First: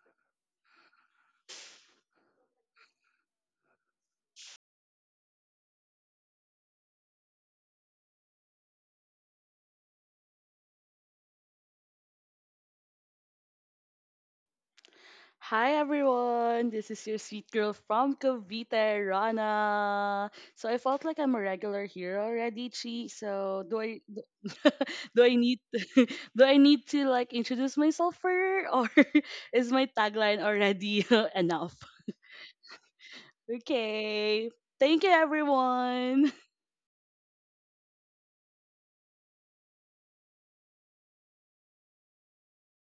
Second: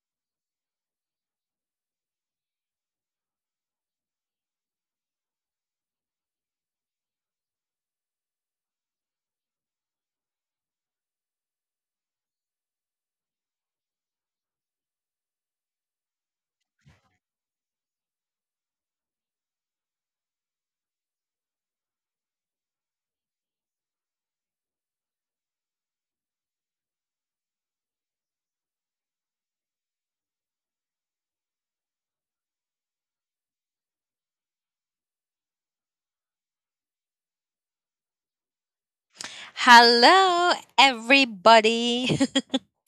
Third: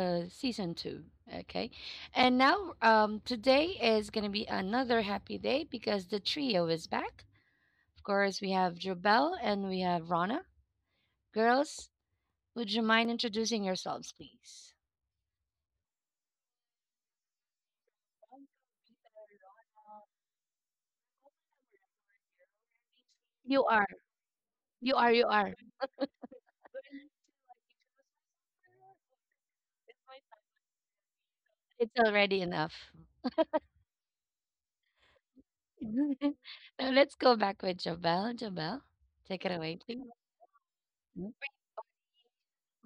uh, season two. Okay, and now today is going to be another happy day because the trio is back. Of course, we have Jobel and we have Rana. Girls, would you mind introducing yourselves, please? Hi everyone, this is your sweet girl from Cavite, Rana. So I felt like I'm a regular here already, Chi. So You do are. I You are. do You I are. need do I need to like introduce myself further or is my tagline already enough? It's already enough. Okay. Thank you everyone. So let's go back with Jobelle. Jobelle, take it away, please. Hello, Mm. everybody.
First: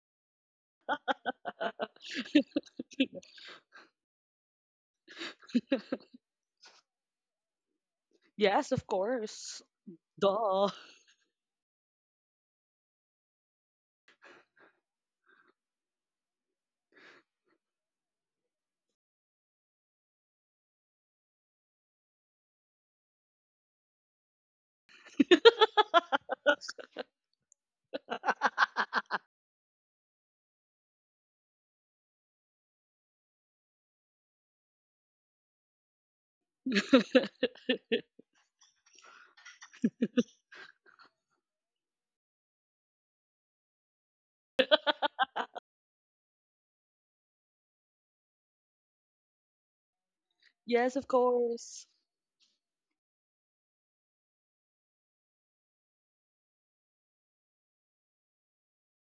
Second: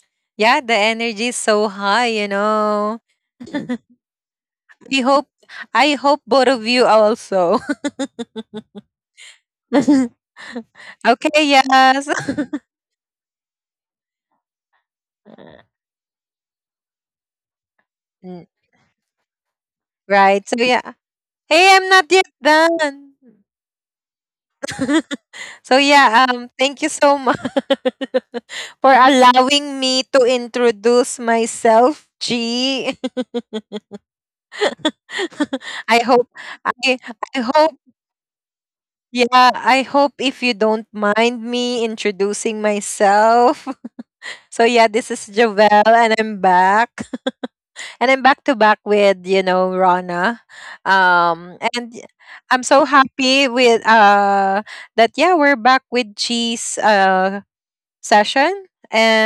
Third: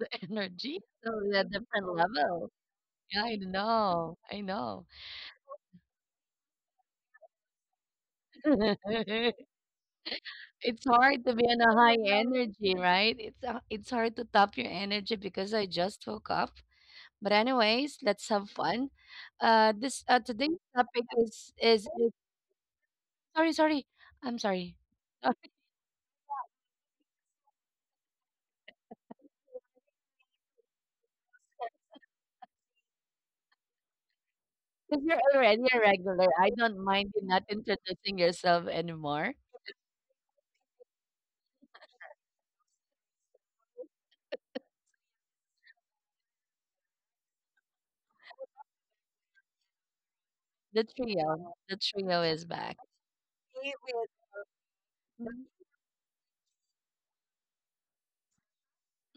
The Yeah, the energy? So energy we is at so different high, you level. know. Yeah, I know. I know. We I hope both of you also. Yes, of course. Duh. It's hard to Okay, be on a high yes. energy, right? It's hard to top your energy because I just woke up. But anyways, let's N- have fun. This right. So, today's yeah. topic is Hey, is, I'm not is yet done. sorry, sorry. I'm sorry. Thank you so much for allowing me to introduce myself, G. Because you're already a I regular, hope I don't I mind you I not hope introducing yourself anymore. Yeah, I hope, if you don't mind me introducing myself. So yeah, this is Jovel and I'm back. And I'm back to back with, you know, Rana. The Yes, of Um trio, the and course. y- trio is I'm so back. happy Me with with we're mhm, back with G's session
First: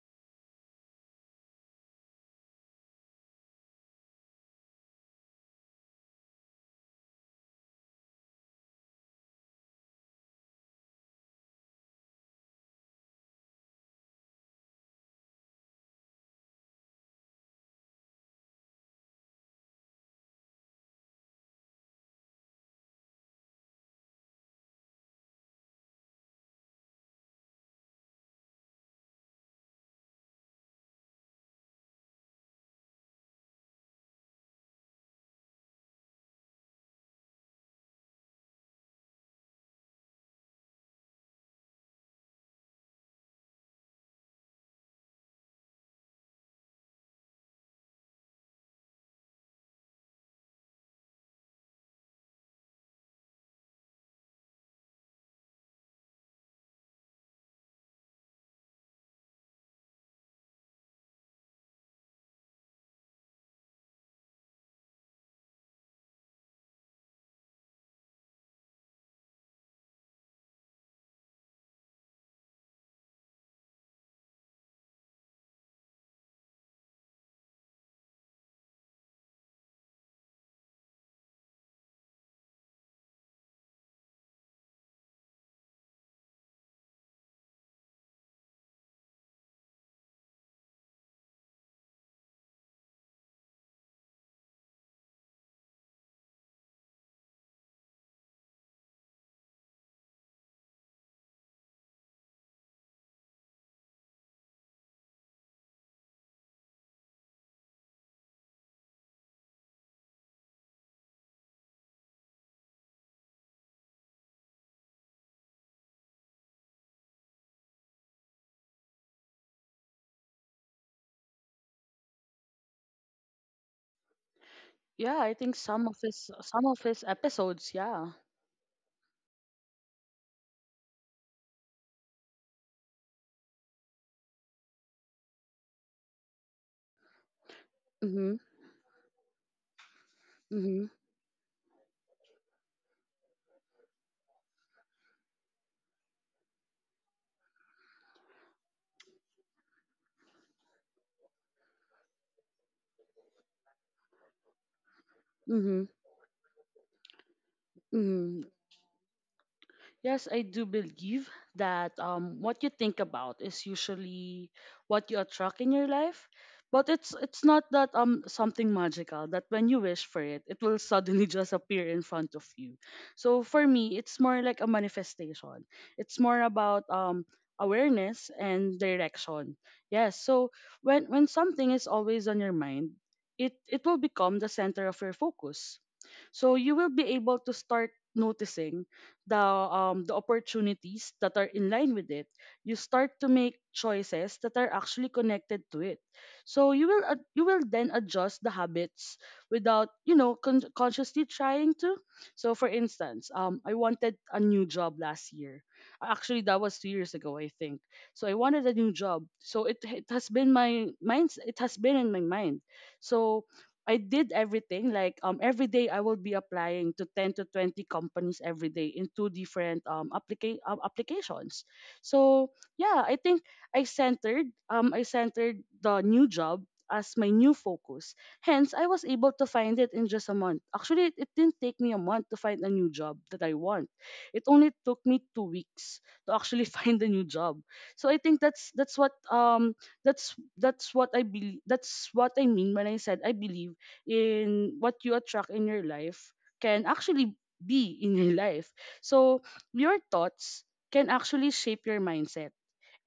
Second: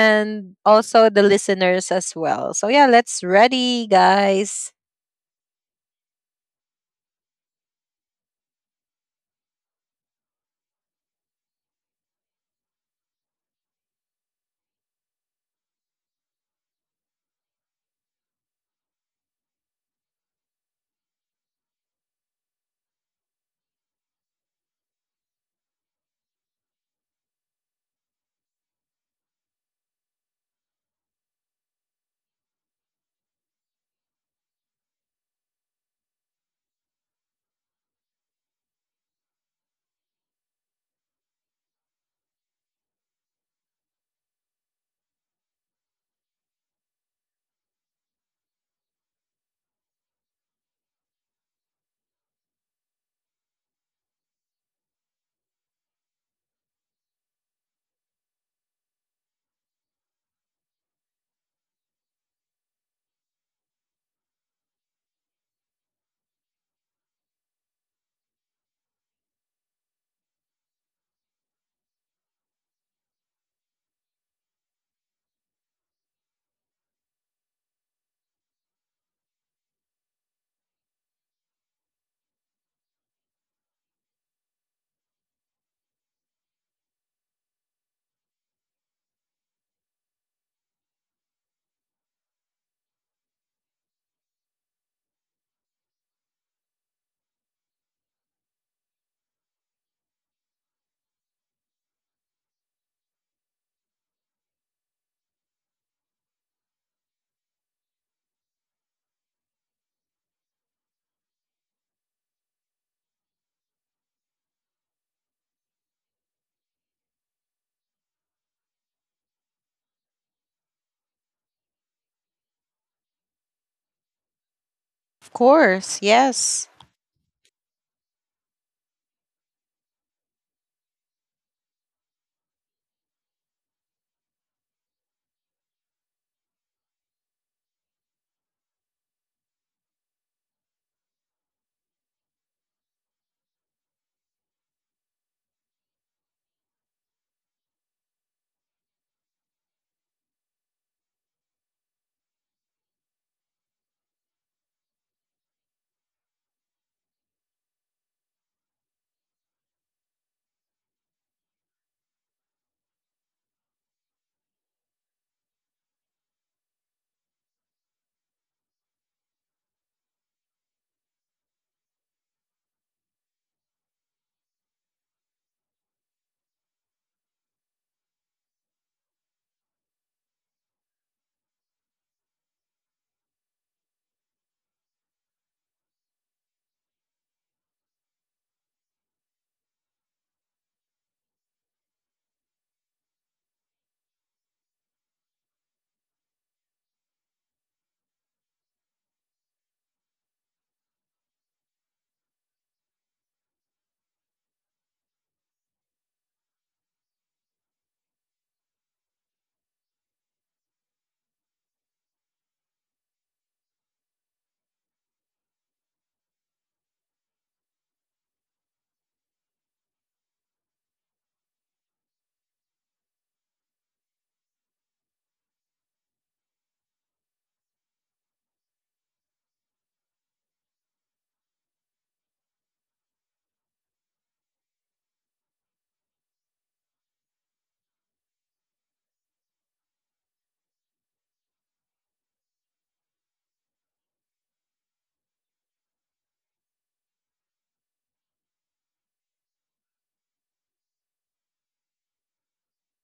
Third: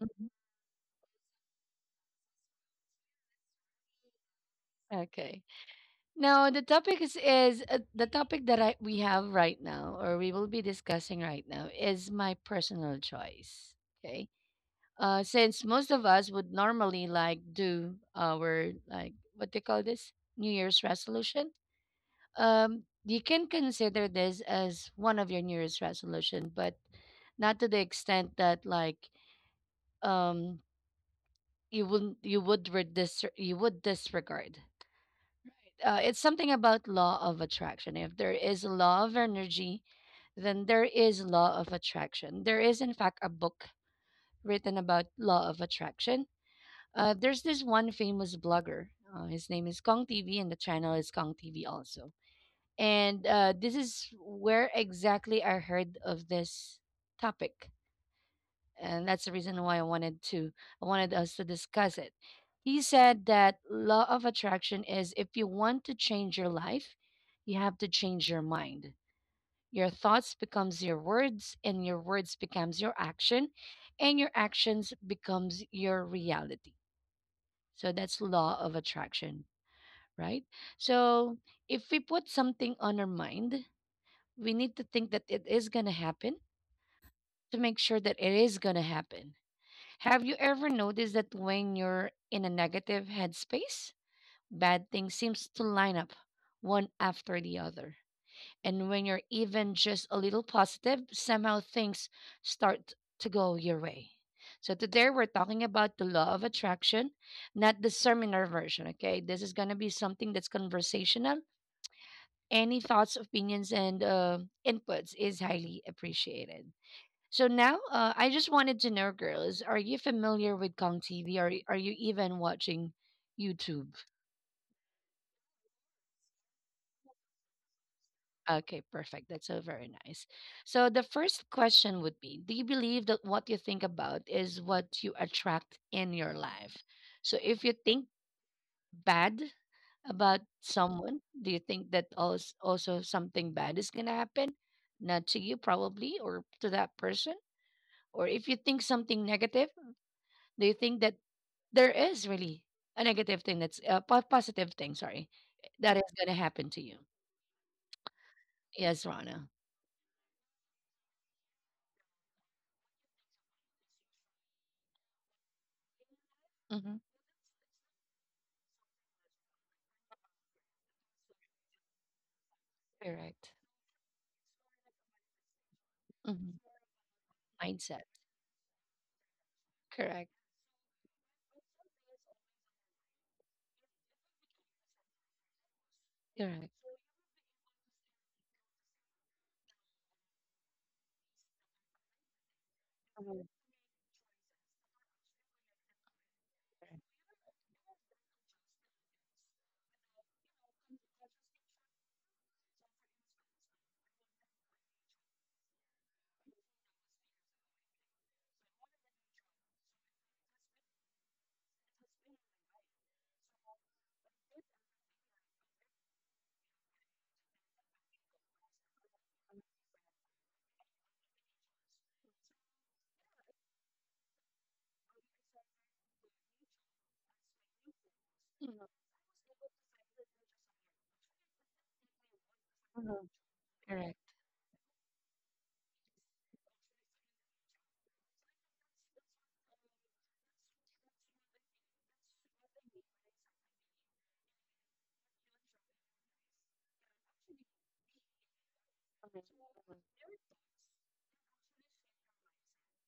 mhm. also the listeners as well. So yeah, let's ready, guys. Okay. Now the topic is the topic that I we have right now, or we will be discussing right now, is my personal choice. Okay. Since most of us would normally like do our like what they call this New Year's resolution. You can consider this as one of your New Year's resolution, but not to the extent that like um you would disregard. It's something about law of attraction. If there is law of energy, then there is law of attraction. There is in fact a book written about law of attraction. There's this one famous blogger. His name is Kong TV, and the channel is Kong TV also. And this is where exactly I heard of this topic, and that's the reason why I wanted us to discuss it. He said that law of attraction is if you want to change your life, you have to change your mind. Your thoughts becomes your words and your words becomes your action and your actions becomes your reality. So that's law of attraction, right? So if we put something on our mind, we need to think that it is going to happen to make sure that it is going to happen. Have you ever noticed that when you're in a negative headspace, bad things seems to line up one after the other? And when you're even just a little positive, somehow things start to go your way. So today we're talking about the law of attraction, not the seminar version, okay? This is going to be something that's conversational. Any thoughts, opinions and inputs is highly appreciated. So now, I just wanted to know, girls, are you familiar with Kong TV? Are you even watching YouTube? Yeah, Of I think some course, of his yes. some of his episodes, yeah. Okay, perfect. That's so very nice. So the first question would be: Do you believe that what you think about is what you attract in your life? So if you think Mm-hmm. bad about Mhm. someone, do you think that also something bad is gonna happen? Not to you, probably, or to that person. Or if you think something negative, do you think that there is really a po- positive thing, sorry, Mhm. that is going to happen to you. Mhm. Yes, Rana. Yes, I do believe that what you think about is usually what you attract in your life, but Mm-hmm. it's not that something magical that when you wish for it, it will suddenly just appear in front of you. So Correct. for me, it's more like a manifestation. It's more Mm-hmm. about Mindset. awareness and direction. Yes, Correct. so when something is always on your mind, it will become the center of your focus. So Correct. you will be able to start noticing the opportunities that are in line with it. You start to make choices that are actually connected to it. So Correct. You will then adjust the habits without you know consciously trying to. So for instance, I wanted a new job last year. Actually, that was 2 years ago, I think. So I wanted a new job. So it has been in my mind. So I did everything. Every day I will be applying to 10 to 20 companies every day in two different applications. So yeah, I think I centered the new job as my new focus. Hence, Mhm. I was able to find it in just a month. Actually, it didn't take me a month to find a new job that I want. Correct. It only took me 2 weeks to actually find a new job. So I think that's what I believe that's what I mean when I said I believe in what you attract in your life can actually be in your life. So your thoughts can actually shape your mindset.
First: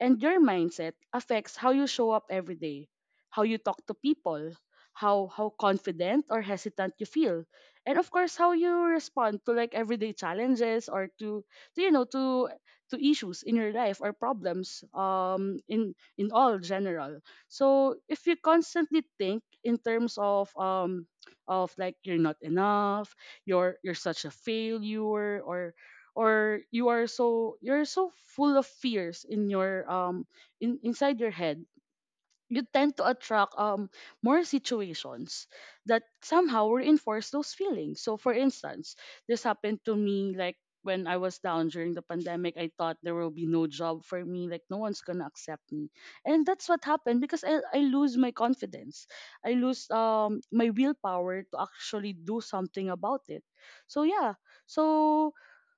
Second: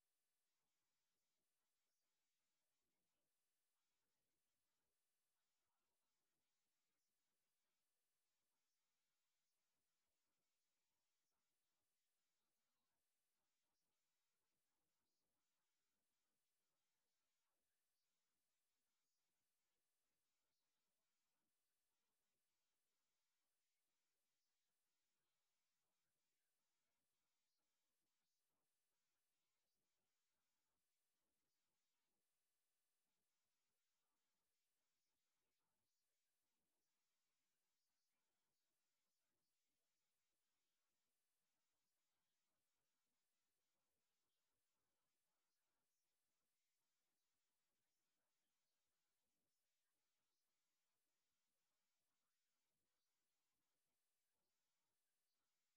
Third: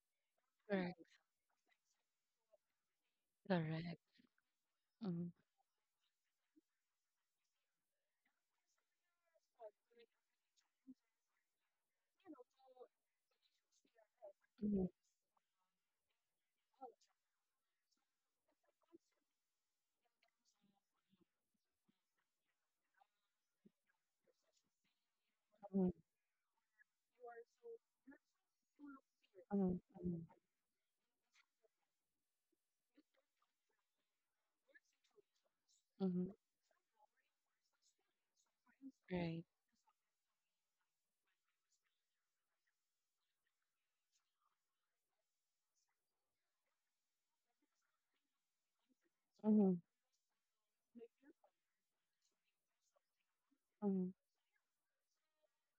And your mindset affects how you show up every day, how you talk to Correct. people, Mm-hmm. how confident or hesitant you feel, and of course how you respond to like everyday challenges to you know to issues in your life or problems Mhm, in all general. So if you constantly think in terms of like you're not enough, you're such a failure mhm, or you are so you're so full of fears in mm-hmm. your in inside your head you tend to attract more situations that Mm-hmm. somehow reinforce those feelings. So for instance, this Right. happened to me like when I was down during the pandemic, I thought there will be no job for me, like no one's gonna accept me. And that's what happened because I lose my confidence. I lose my willpower to actually do something about it. So Mm-hmm. yeah. So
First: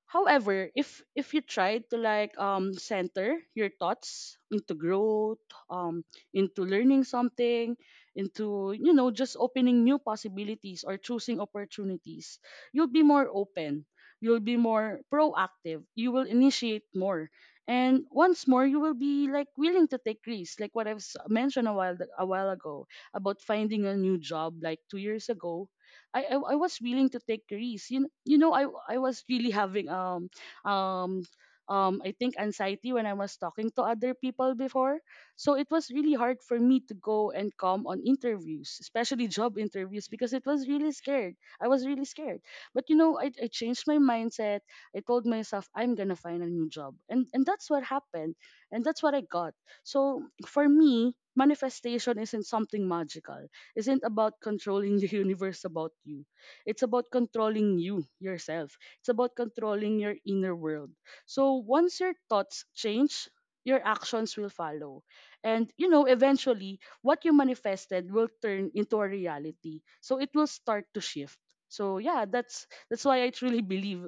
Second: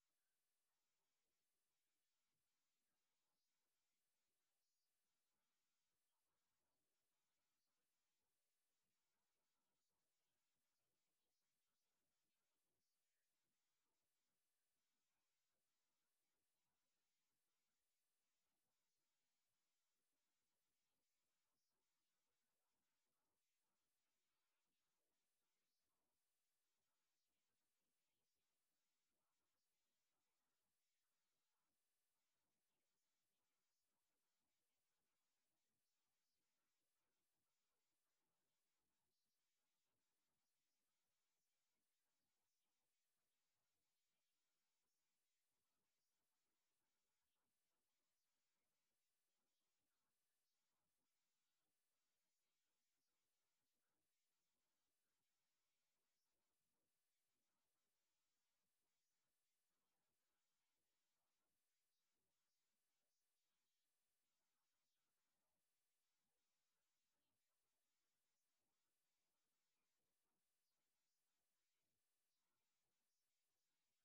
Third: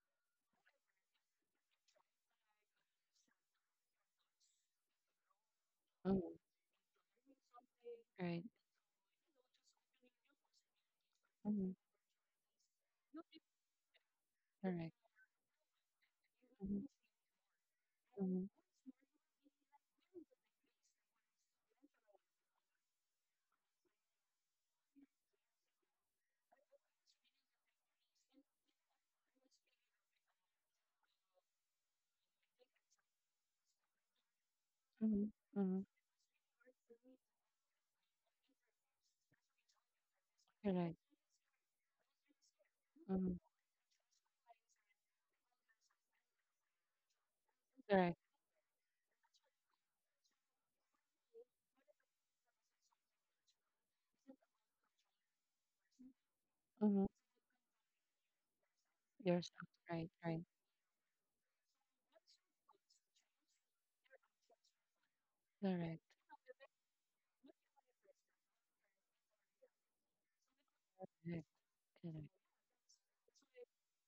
however, if you try to like center your thoughts into growth, um Mm-hmm. into learning something, Right. into, you know, just opening new possibilities or choosing Mm-hmm. opportunities, you'll be more open. You'll be Correct. more proactive. You will initiate more. And once more, you will be like willing to take risks, like what mentioned a while ago about finding a new job, like 2 years ago. I was willing to take risks. You know, I was really having um I think anxiety when I was talking to other people before. Mm-hmm. So it Mm-hmm. was really hard for me to go and come on interviews, especially job interviews, because it was really scared. I was really scared. But you know, I changed my mindset. I told myself I'm gonna find a new job. And that's what Correct. happened. And that's what I got. So for me, manifestation isn't something magical. Isn't about controlling the universe about you. It's about Mm-hmm. controlling you yourself. It's about Yourself. controlling Right. your Right. inner world. So once your thoughts change, your actions will follow. And you Correct. know, eventually, what you manifested will turn into a reality. So it will start to shift. Correct. So yeah, Correct. that's why I truly believe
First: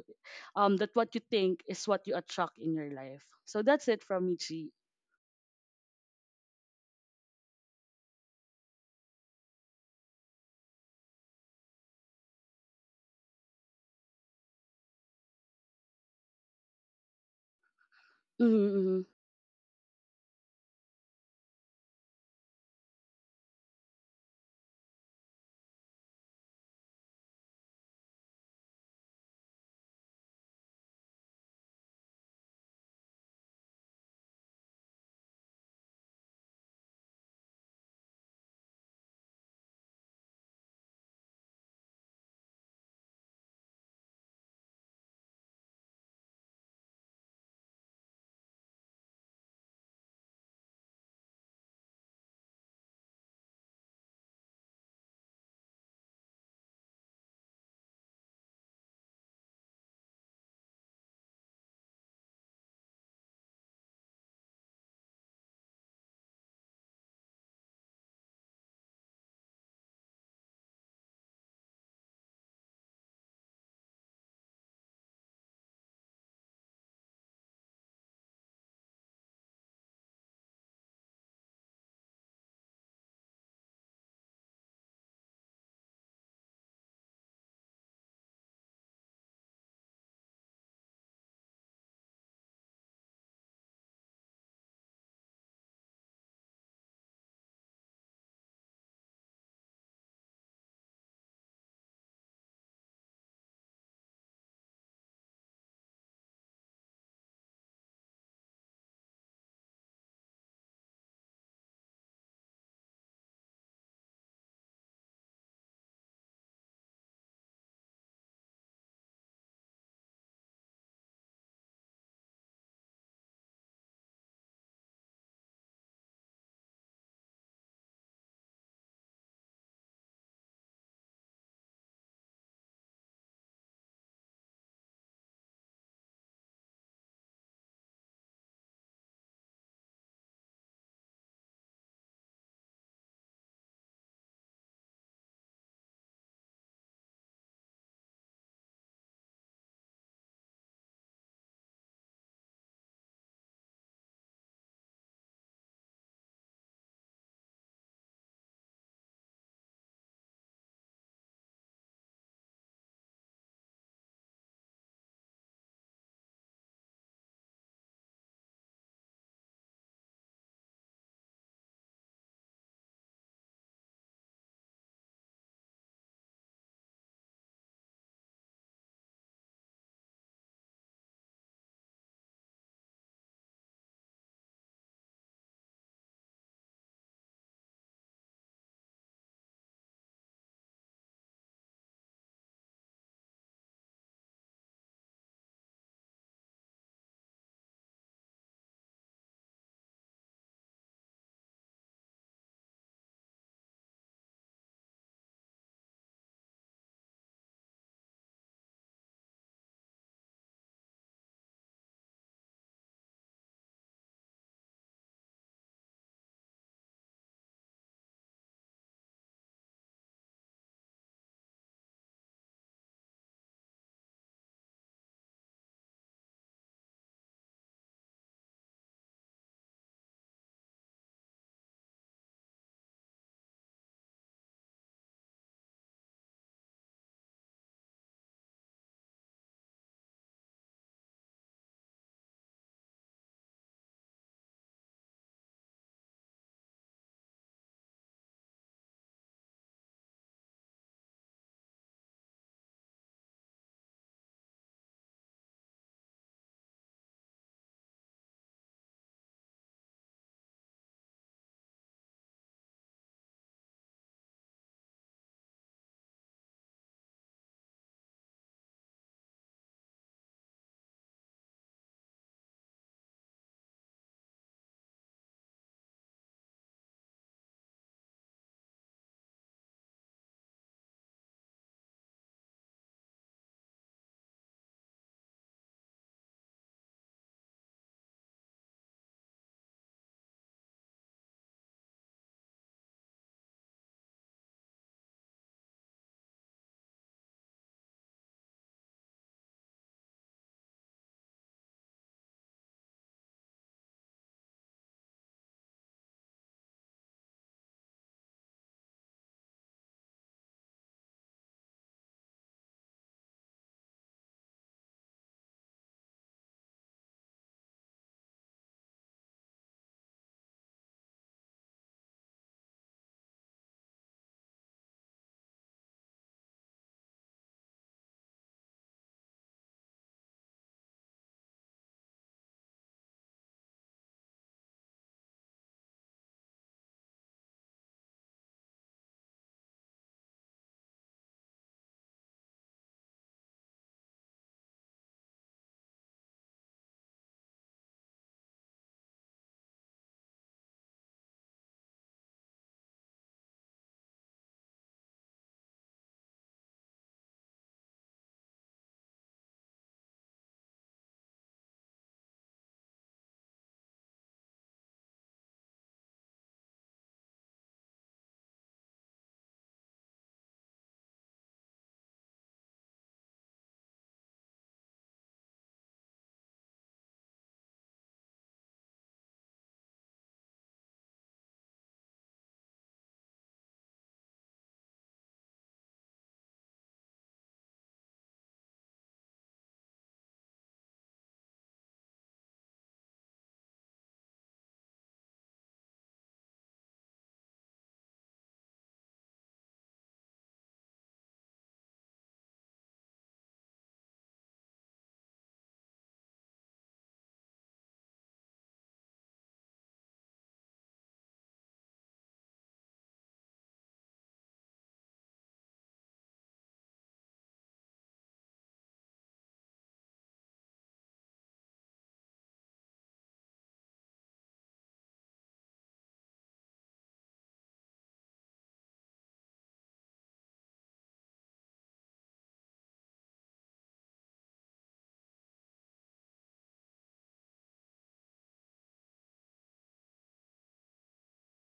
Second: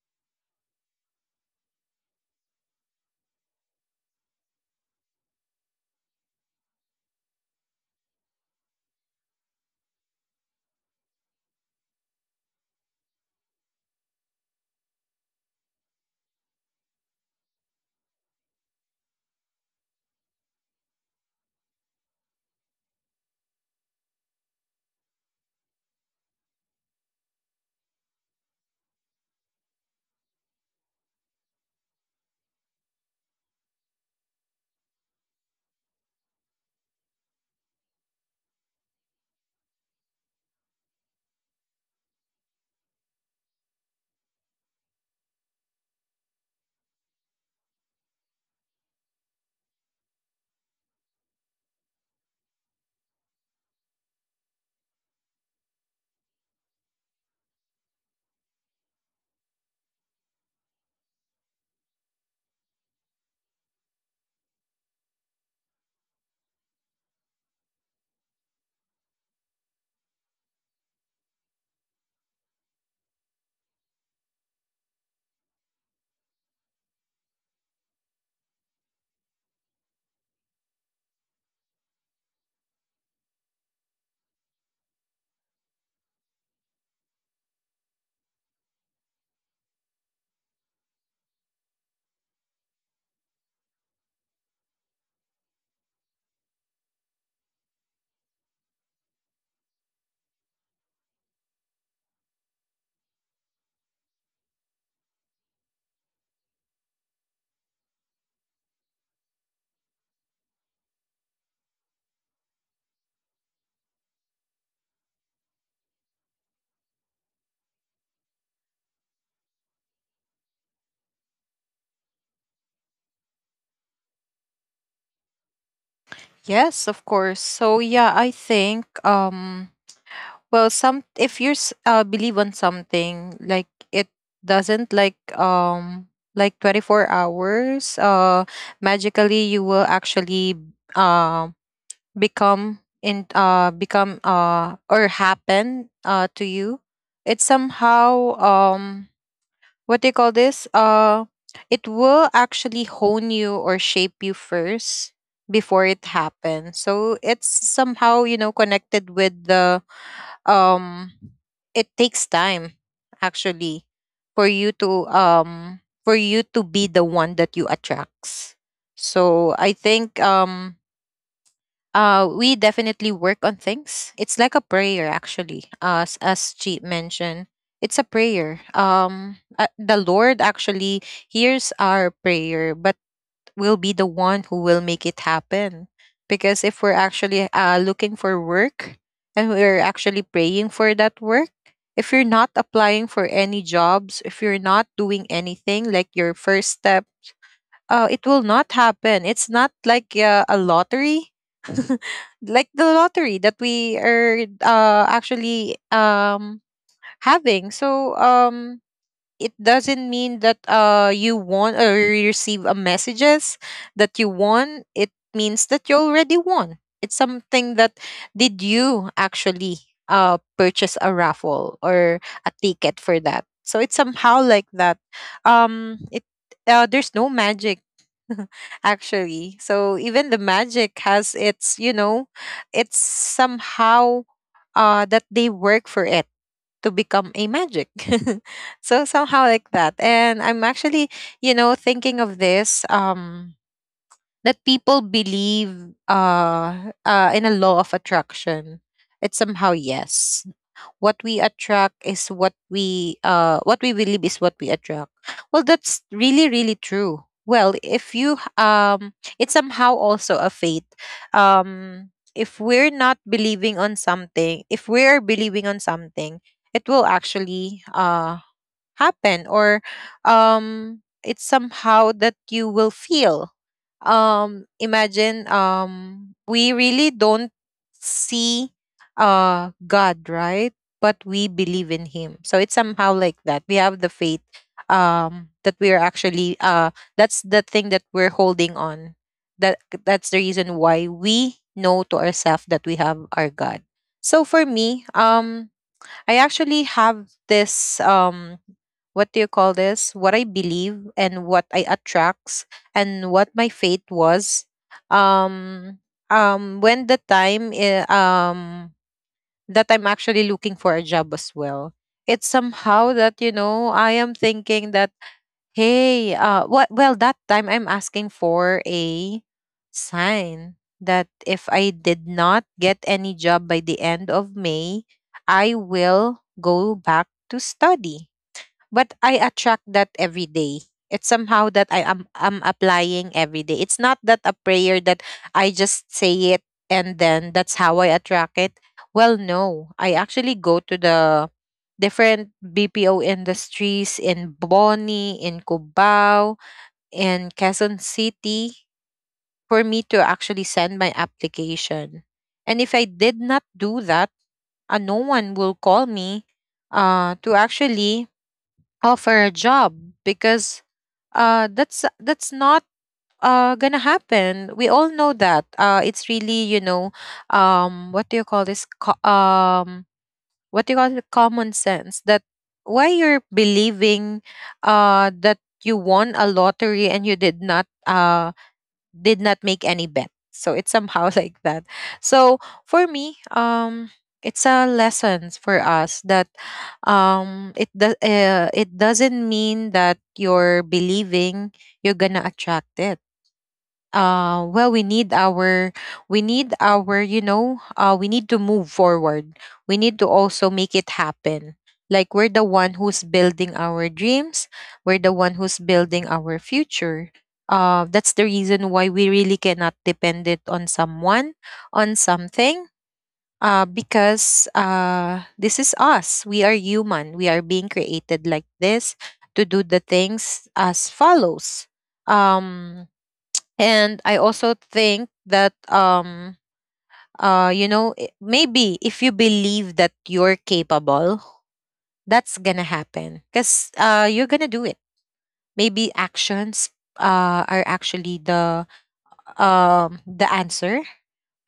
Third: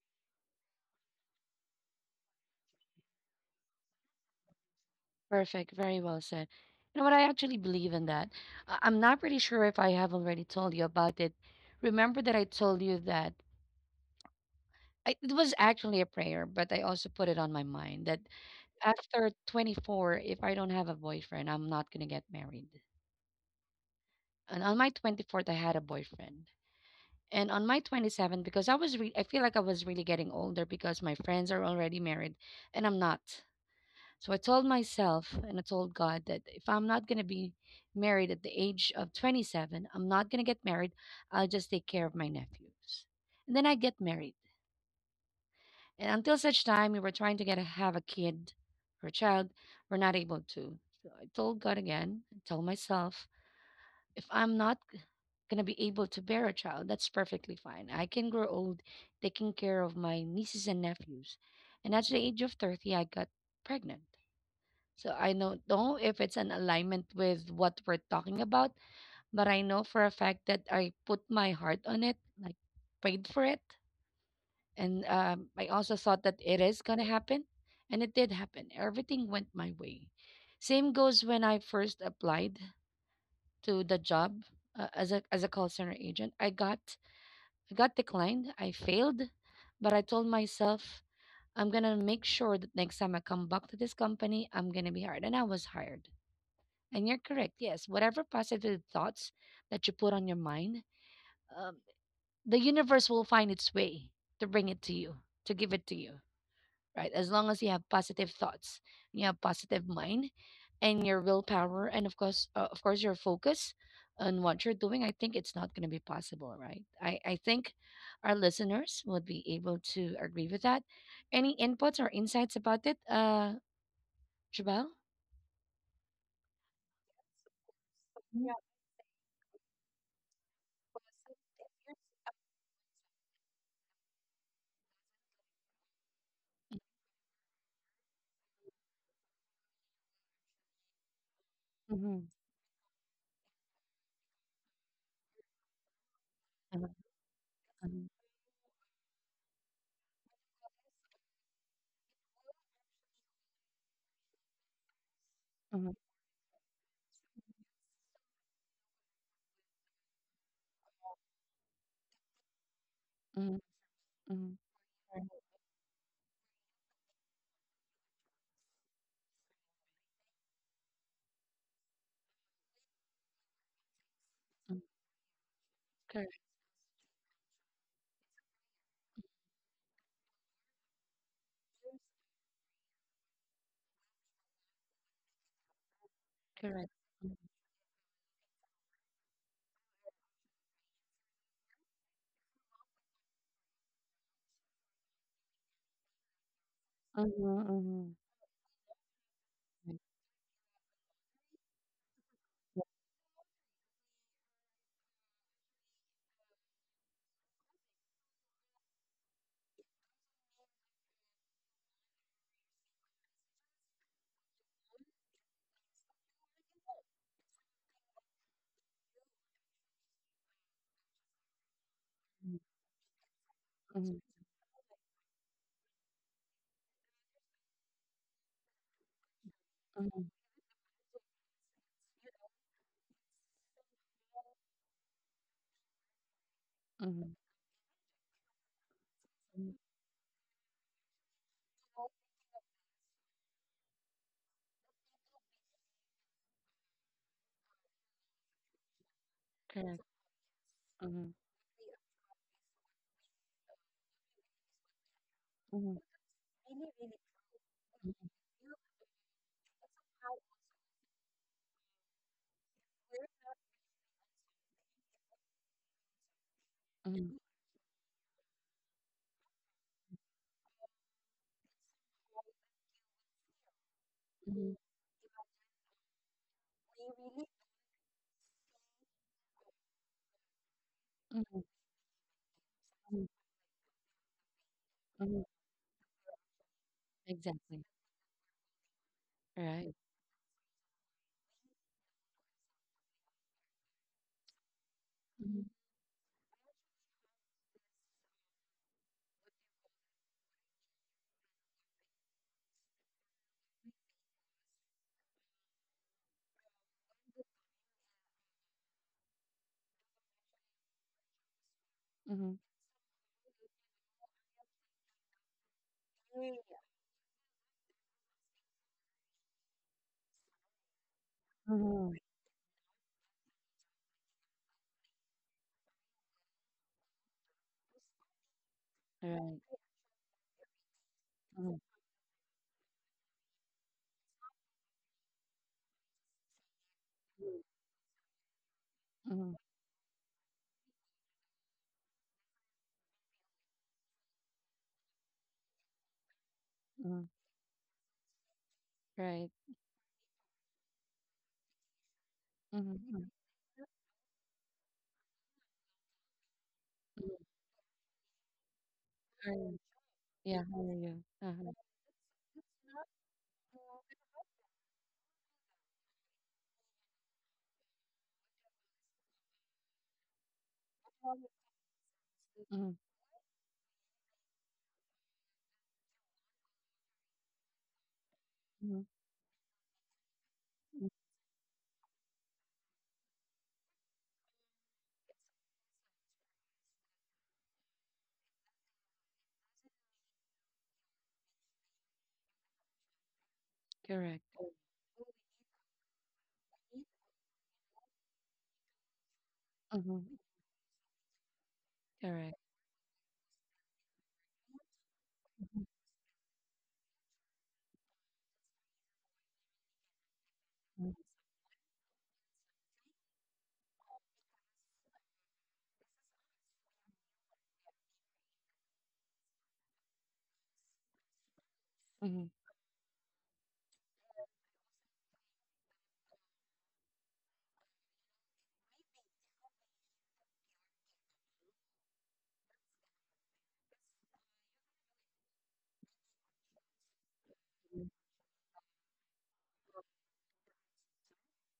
that what you think is what you attract in your life. So that's it from Michi. Perfect. Very well said. You know what? I actually believe in that. I- I'm not pretty sure if I have already told you about it. Remember that I told you that I, it was actually a prayer, but I also put it on my mind that Mm-hmm, mm-hmm, after 24, if I don't have a boyfriend, I'm not going to get married. And on my 24th, I had a boyfriend. And on my 27th, because I was, re- I feel like I was really getting older because my friends are already married and I'm not. So I told myself and I told God that if I'm not going to be married at the age of 27, I'm not going to get married. I'll just take care of my nephews. And then I get married. And until such time, we were trying to have a kid or a child. We're not able to. So I told God again, I told myself, if I'm not going to be able to bear a child, that's perfectly fine. I can grow old taking care of my nieces and nephews. And at the age of 30, I got pregnant. So I don't know if it's an alignment with what we're talking about, but I know for a fact that I put my heart on it, like prayed for it. And I also thought that it is going to happen. And it did happen. Everything went my way. Same goes when I first applied to the job as a call center agent. I got declined. I failed. But I told myself, I'm going to make sure that next time I come back to this company, I'm going to be hired. And I was hired. And you're correct. Yes, whatever positive thoughts that you put on your mind, um, the universe will find its way to bring it to you, to give it to you, right? As long as you have positive thoughts, you have positive mind, and your willpower, and of course, your focus on what you're doing. I think it's not going to be possible, right? I think our listeners would be able to agree with that. Any inputs or insights about it, Jabal? Yes, of course. So yeah, I think Well, some if you s- believe on something. Like, it doesn't, like 24 hours magically you will actually uh, Mm-hmm. become in become or happen to you. Mm-hmm. It's somehow, what do you call this? It will actually hone you or shape you first before it happens. So it's somehow, you know, connected with the um, it takes time Mm-hmm. actually for you to, for you to be the one that you attracts. So I think We definitely work on things. It's like a Mm-hmm. prayer, actually, Correct, as she mentioned. It's a prayer. The Lord actually hears our prayer, but will be the one who will make it happen. Because if correct. we're actually, looking for work and we're actually praying for that work, if you're not applying for any jobs, if you're not doing anything like your first step, Mhm, mhm. It will not happen. It's not like a lottery. Like Right, the lottery that we are, actually having. It doesn't mean that you won, or you receive a messages that you won, it means that you already won. It's something that, did you actually purchase a raffle or mhm, a ticket for that? So it's somehow like that. It There's no magic actually. So mhm, even the magic has its, you know, it's somehow that they work for it to mhm. become a magic. So somehow like that. And I'm actually, you know, thinking of this, that people believe in a law of attraction. It's somehow, Correct. yes, Mhm, what we attract is what we believe is what we attract. Well, mhm, that's really really true. Well if mhm, you h- It's somehow also a faith. um if we're not believing on something, if we're believing on something, it will mhm, actually happen. Or It's somehow that you will feel, mhm, imagine, we really don't see God, right? But we believe in him. So it's somehow like that, we have the faith mhm. That we are actually that's the Exactly. thing that we're holding on, that Right. that's the reason why we know to ourselves that we have our God. So for me, Mhm, I actually have this, what do you call this? What I believe and what I attracts and what my fate was. Um when the time that I'm actually looking for a job as well. It's mhm, somehow that, you know, I am thinking that, hey, what? Well, that time I'm asking for a sign that if I mhm. did not get any job by the end of May, I will go back to study. But I Right. attract that every day. It's Mhm, somehow that I'm applying every day. It's not that a prayer that I just say it and then that's how I attract it. Well, mhm, no. I actually go to the different BPO industries in Boni, in Cubao, mhm. in Quezon City Right. for me to actually send my application. And if Mhm, I mhm. did not do that, no one will call me to actually offer a How are you? job. Yeah, Because how are you? Uh-huh. that's not gonna happen. We all know that it's really, you know, what do you call this Co- what do you call it common sense. That Mhm, Why you're believing that you won a lottery and you mhm, did not make any bet. So mhm. it's somehow like that. So for me, it's a lesson for us that, it doesn't mean that you're believing you're gonna attract it. Correct. Well, we need our, you know, we need to move forward, we need Mhm, to also make it happen. Like, correct. we're the one who's building our dreams, we're the one who's building our future. That's the reason why we really cannot depend it on Mhm, someone, on something. Because this is us, we are human, we are being created like this to do the things as follows. mhm, um and I also think that, you know, maybe if you believe that you're capable, that's gonna happen, because you're gonna do it. Maybe actions are actually the, the answer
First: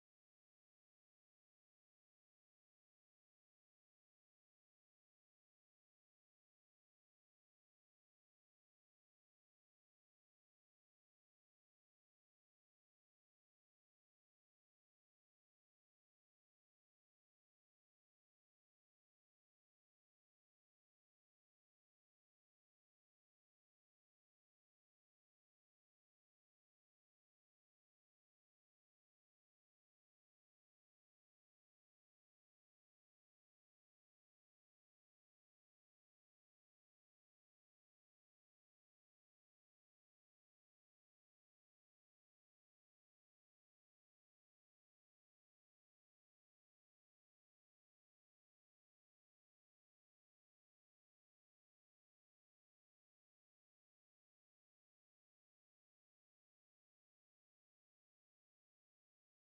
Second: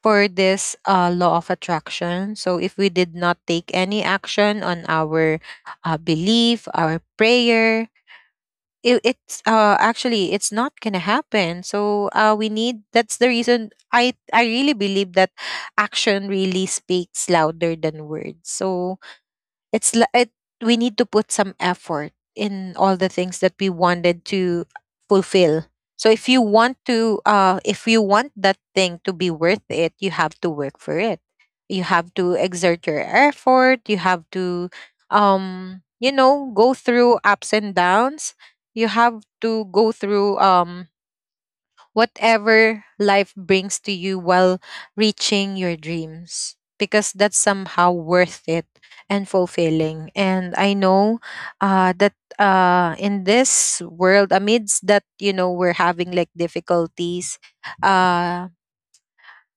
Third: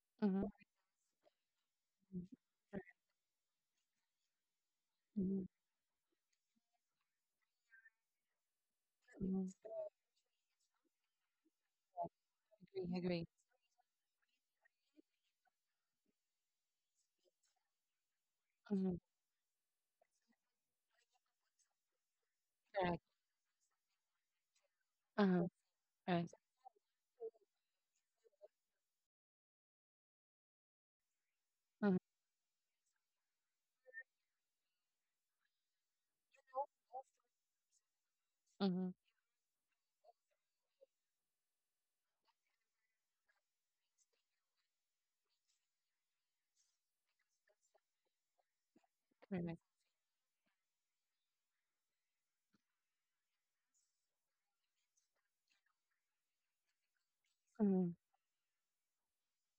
for mhm, this law of attraction. So if we did not take any action on our belief, our prayer, it's mhm. Actually it's not gonna happen. So we need, Agree, that's agree. the reason I really believe that action really speaks louder than words. Mhm, So it's li- it we need to put some effort in correct. all the things that we wanted to Uh-huh, fulfill. So right. if you want to, if you want that thing to be worth it, you have to work for it, you Mhm, have to exert your effort, you have to, you know, go through ups and downs, you mhm, have to go through, whatever life brings to you while reaching your dreams, because that's somehow worth it and correct. fulfilling. And I know that in this world, amidst that, you know, we're having like difficulties, Mhm, uh,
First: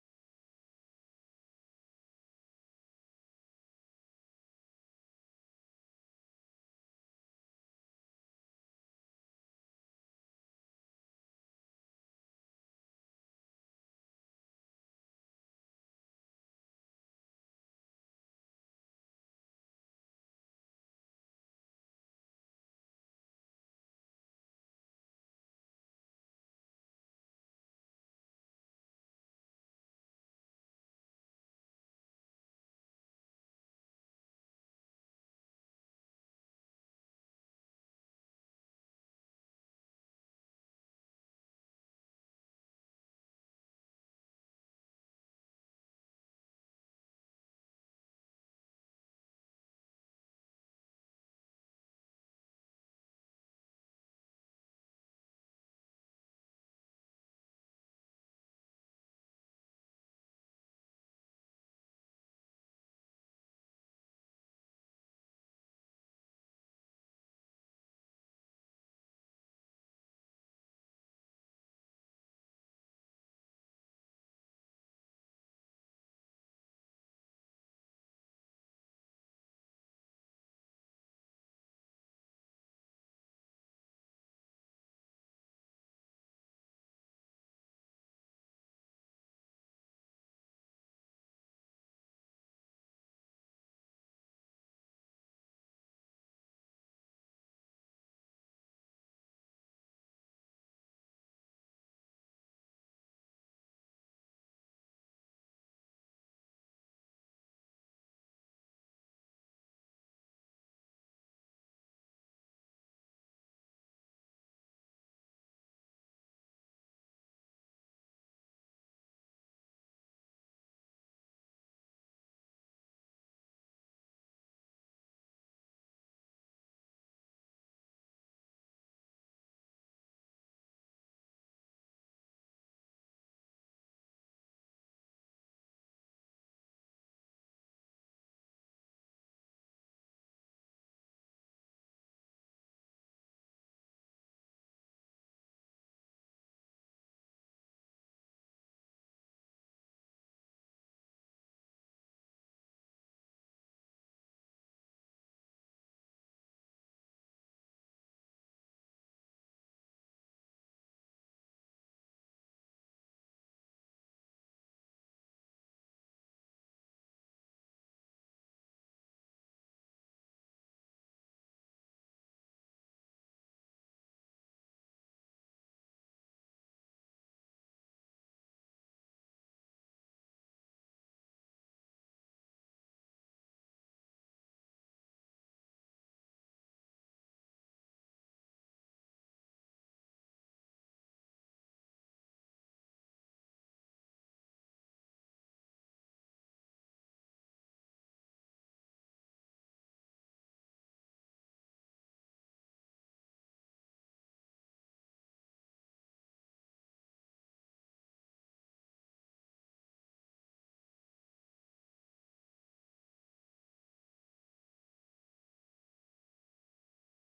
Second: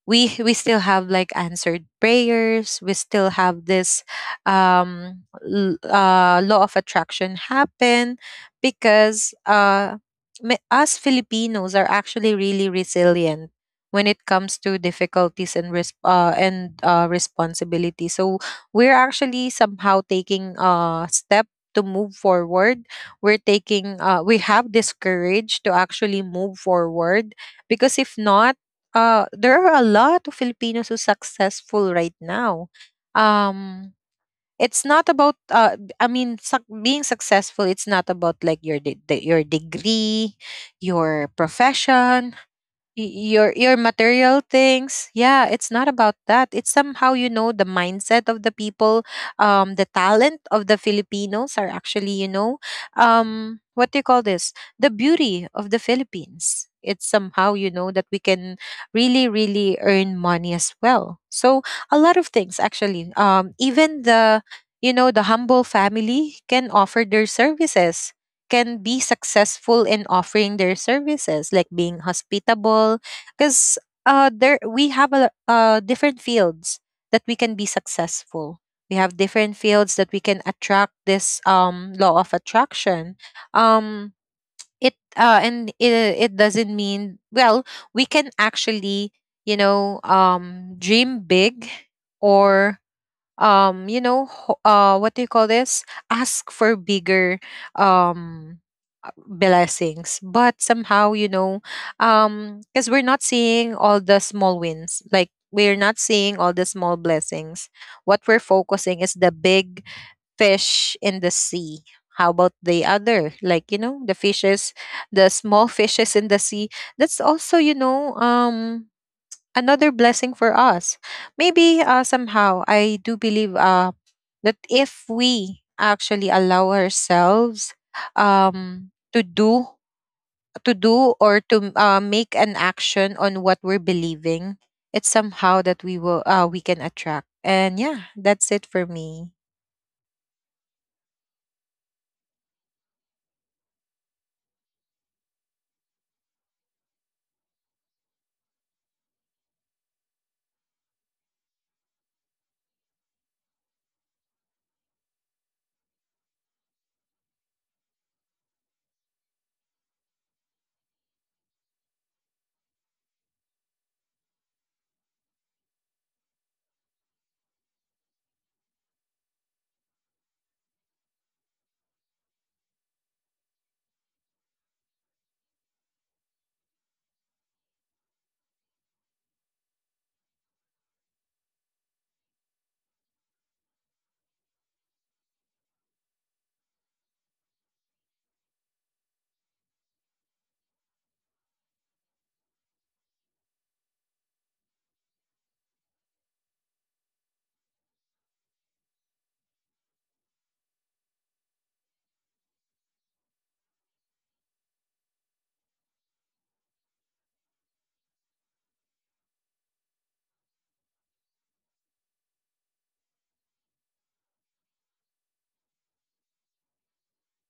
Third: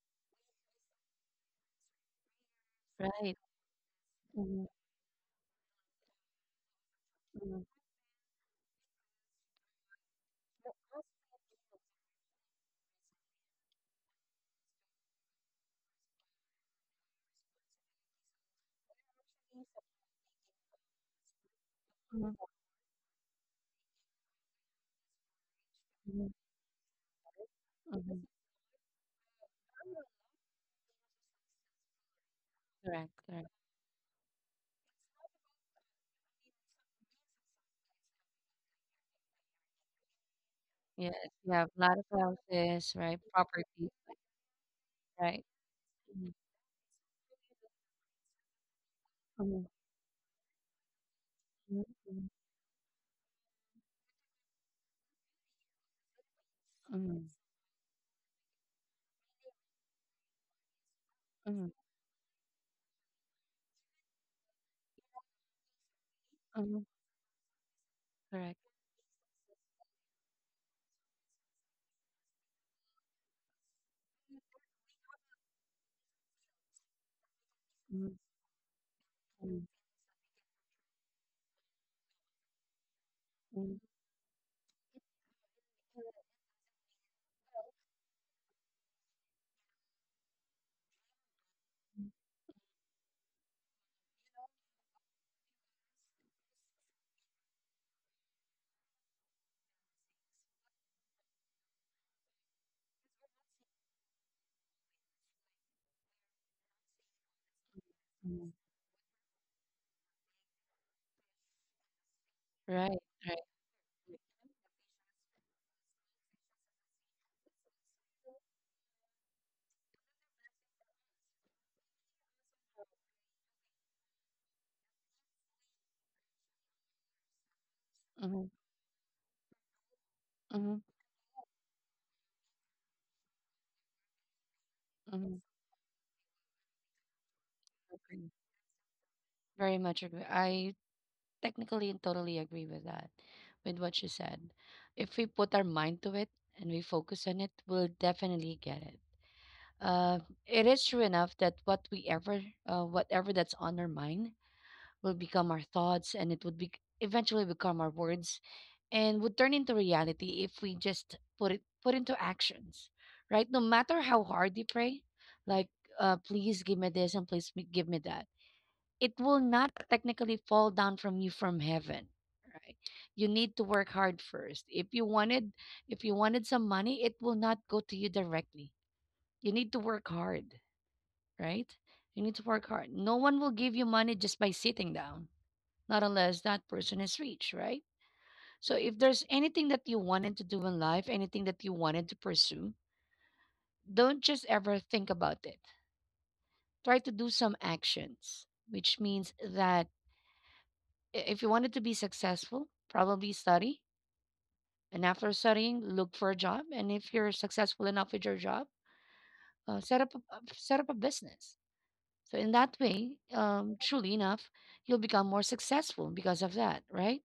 we still have like answered prayers, we still right. have this, Mhm, law of attraction mhm, happen. Because us Filipinos are actually really resilient when it comes to difficulties and responsibility. So we're actually somehow taking a step to move mhm, forward, we're taking we have this courage to actually mhm, move forward. Because if mhm. not, there are a lot of Filipinos who successful right now. Correct, correct. Um, it's not about, I mean, suc being successful. It's not about like your your degree, Yes, your you have a lot of profession, houses, right? Your Property, material things. Yeah, right? it's not about Mhm, that. It's somehow, you know, the mindset of the people, mhm, the talent of the Filipinos are mhm, actually, you know, what do you call this the beauty of the Philippines. It's mhm, somehow, you know, that we can really really earn money as well. mhm, So mhm, a lot of things actually, even the, you know, the humble family can mhm, offer their services, correct. can be successful in offering their services, like being hospitable. Because there we have a, different fields that we can be Mhm, successful. We have different mhm, fields that we can attract this, law of attraction. mhm, Um, it uh, and it, it doesn't mean, well, we can actually, you know, dream big, or, you know ho- what do you call this ask for bigger, um blessings. But somehow, you know, because we're not seeing all the small wins, like we're not seeing all the small blessings, what we're mhm, focusing is the big fish in the sea. How about the right, other, right. like, you know, the fishes, the small fishes in the sea? That's also, you know, another blessing for us. Maybe, somehow I do believe that if we actually allow ourselves, Mhm, to do, to mhm, do or to, make an action on what we're believing, it's somehow mhm. that we will, we can attract. And yeah, that's Agree. it for me. Very much agree. I technically and totally agree with that, with what you said. If we put our mind to it and we focus on it, we'll definitely get it. Uh, it is true enough that whatever that's on our mind, will become our thoughts and it would be eventually become our words and would turn into reality if we just put into actions, right? No matter how hard you pray, like please give me this and give me that, it will not technically fall down from you from heaven, right? You need to work hard first. If you wanted some money, it will not go to you directly. You need to work hard, right? You need to work hard. No one will give you money just by sitting down, not unless that person is rich, right? So if there's anything that you wanted to do in life, anything that you wanted to pursue, don't just ever think about it. Try to do some actions, which means that if you wanted to be successful, probably study. And after studying, look for a job. And if you're successful enough with your job, set up a business. So in that way, truly enough, you'll become more successful because of that, right?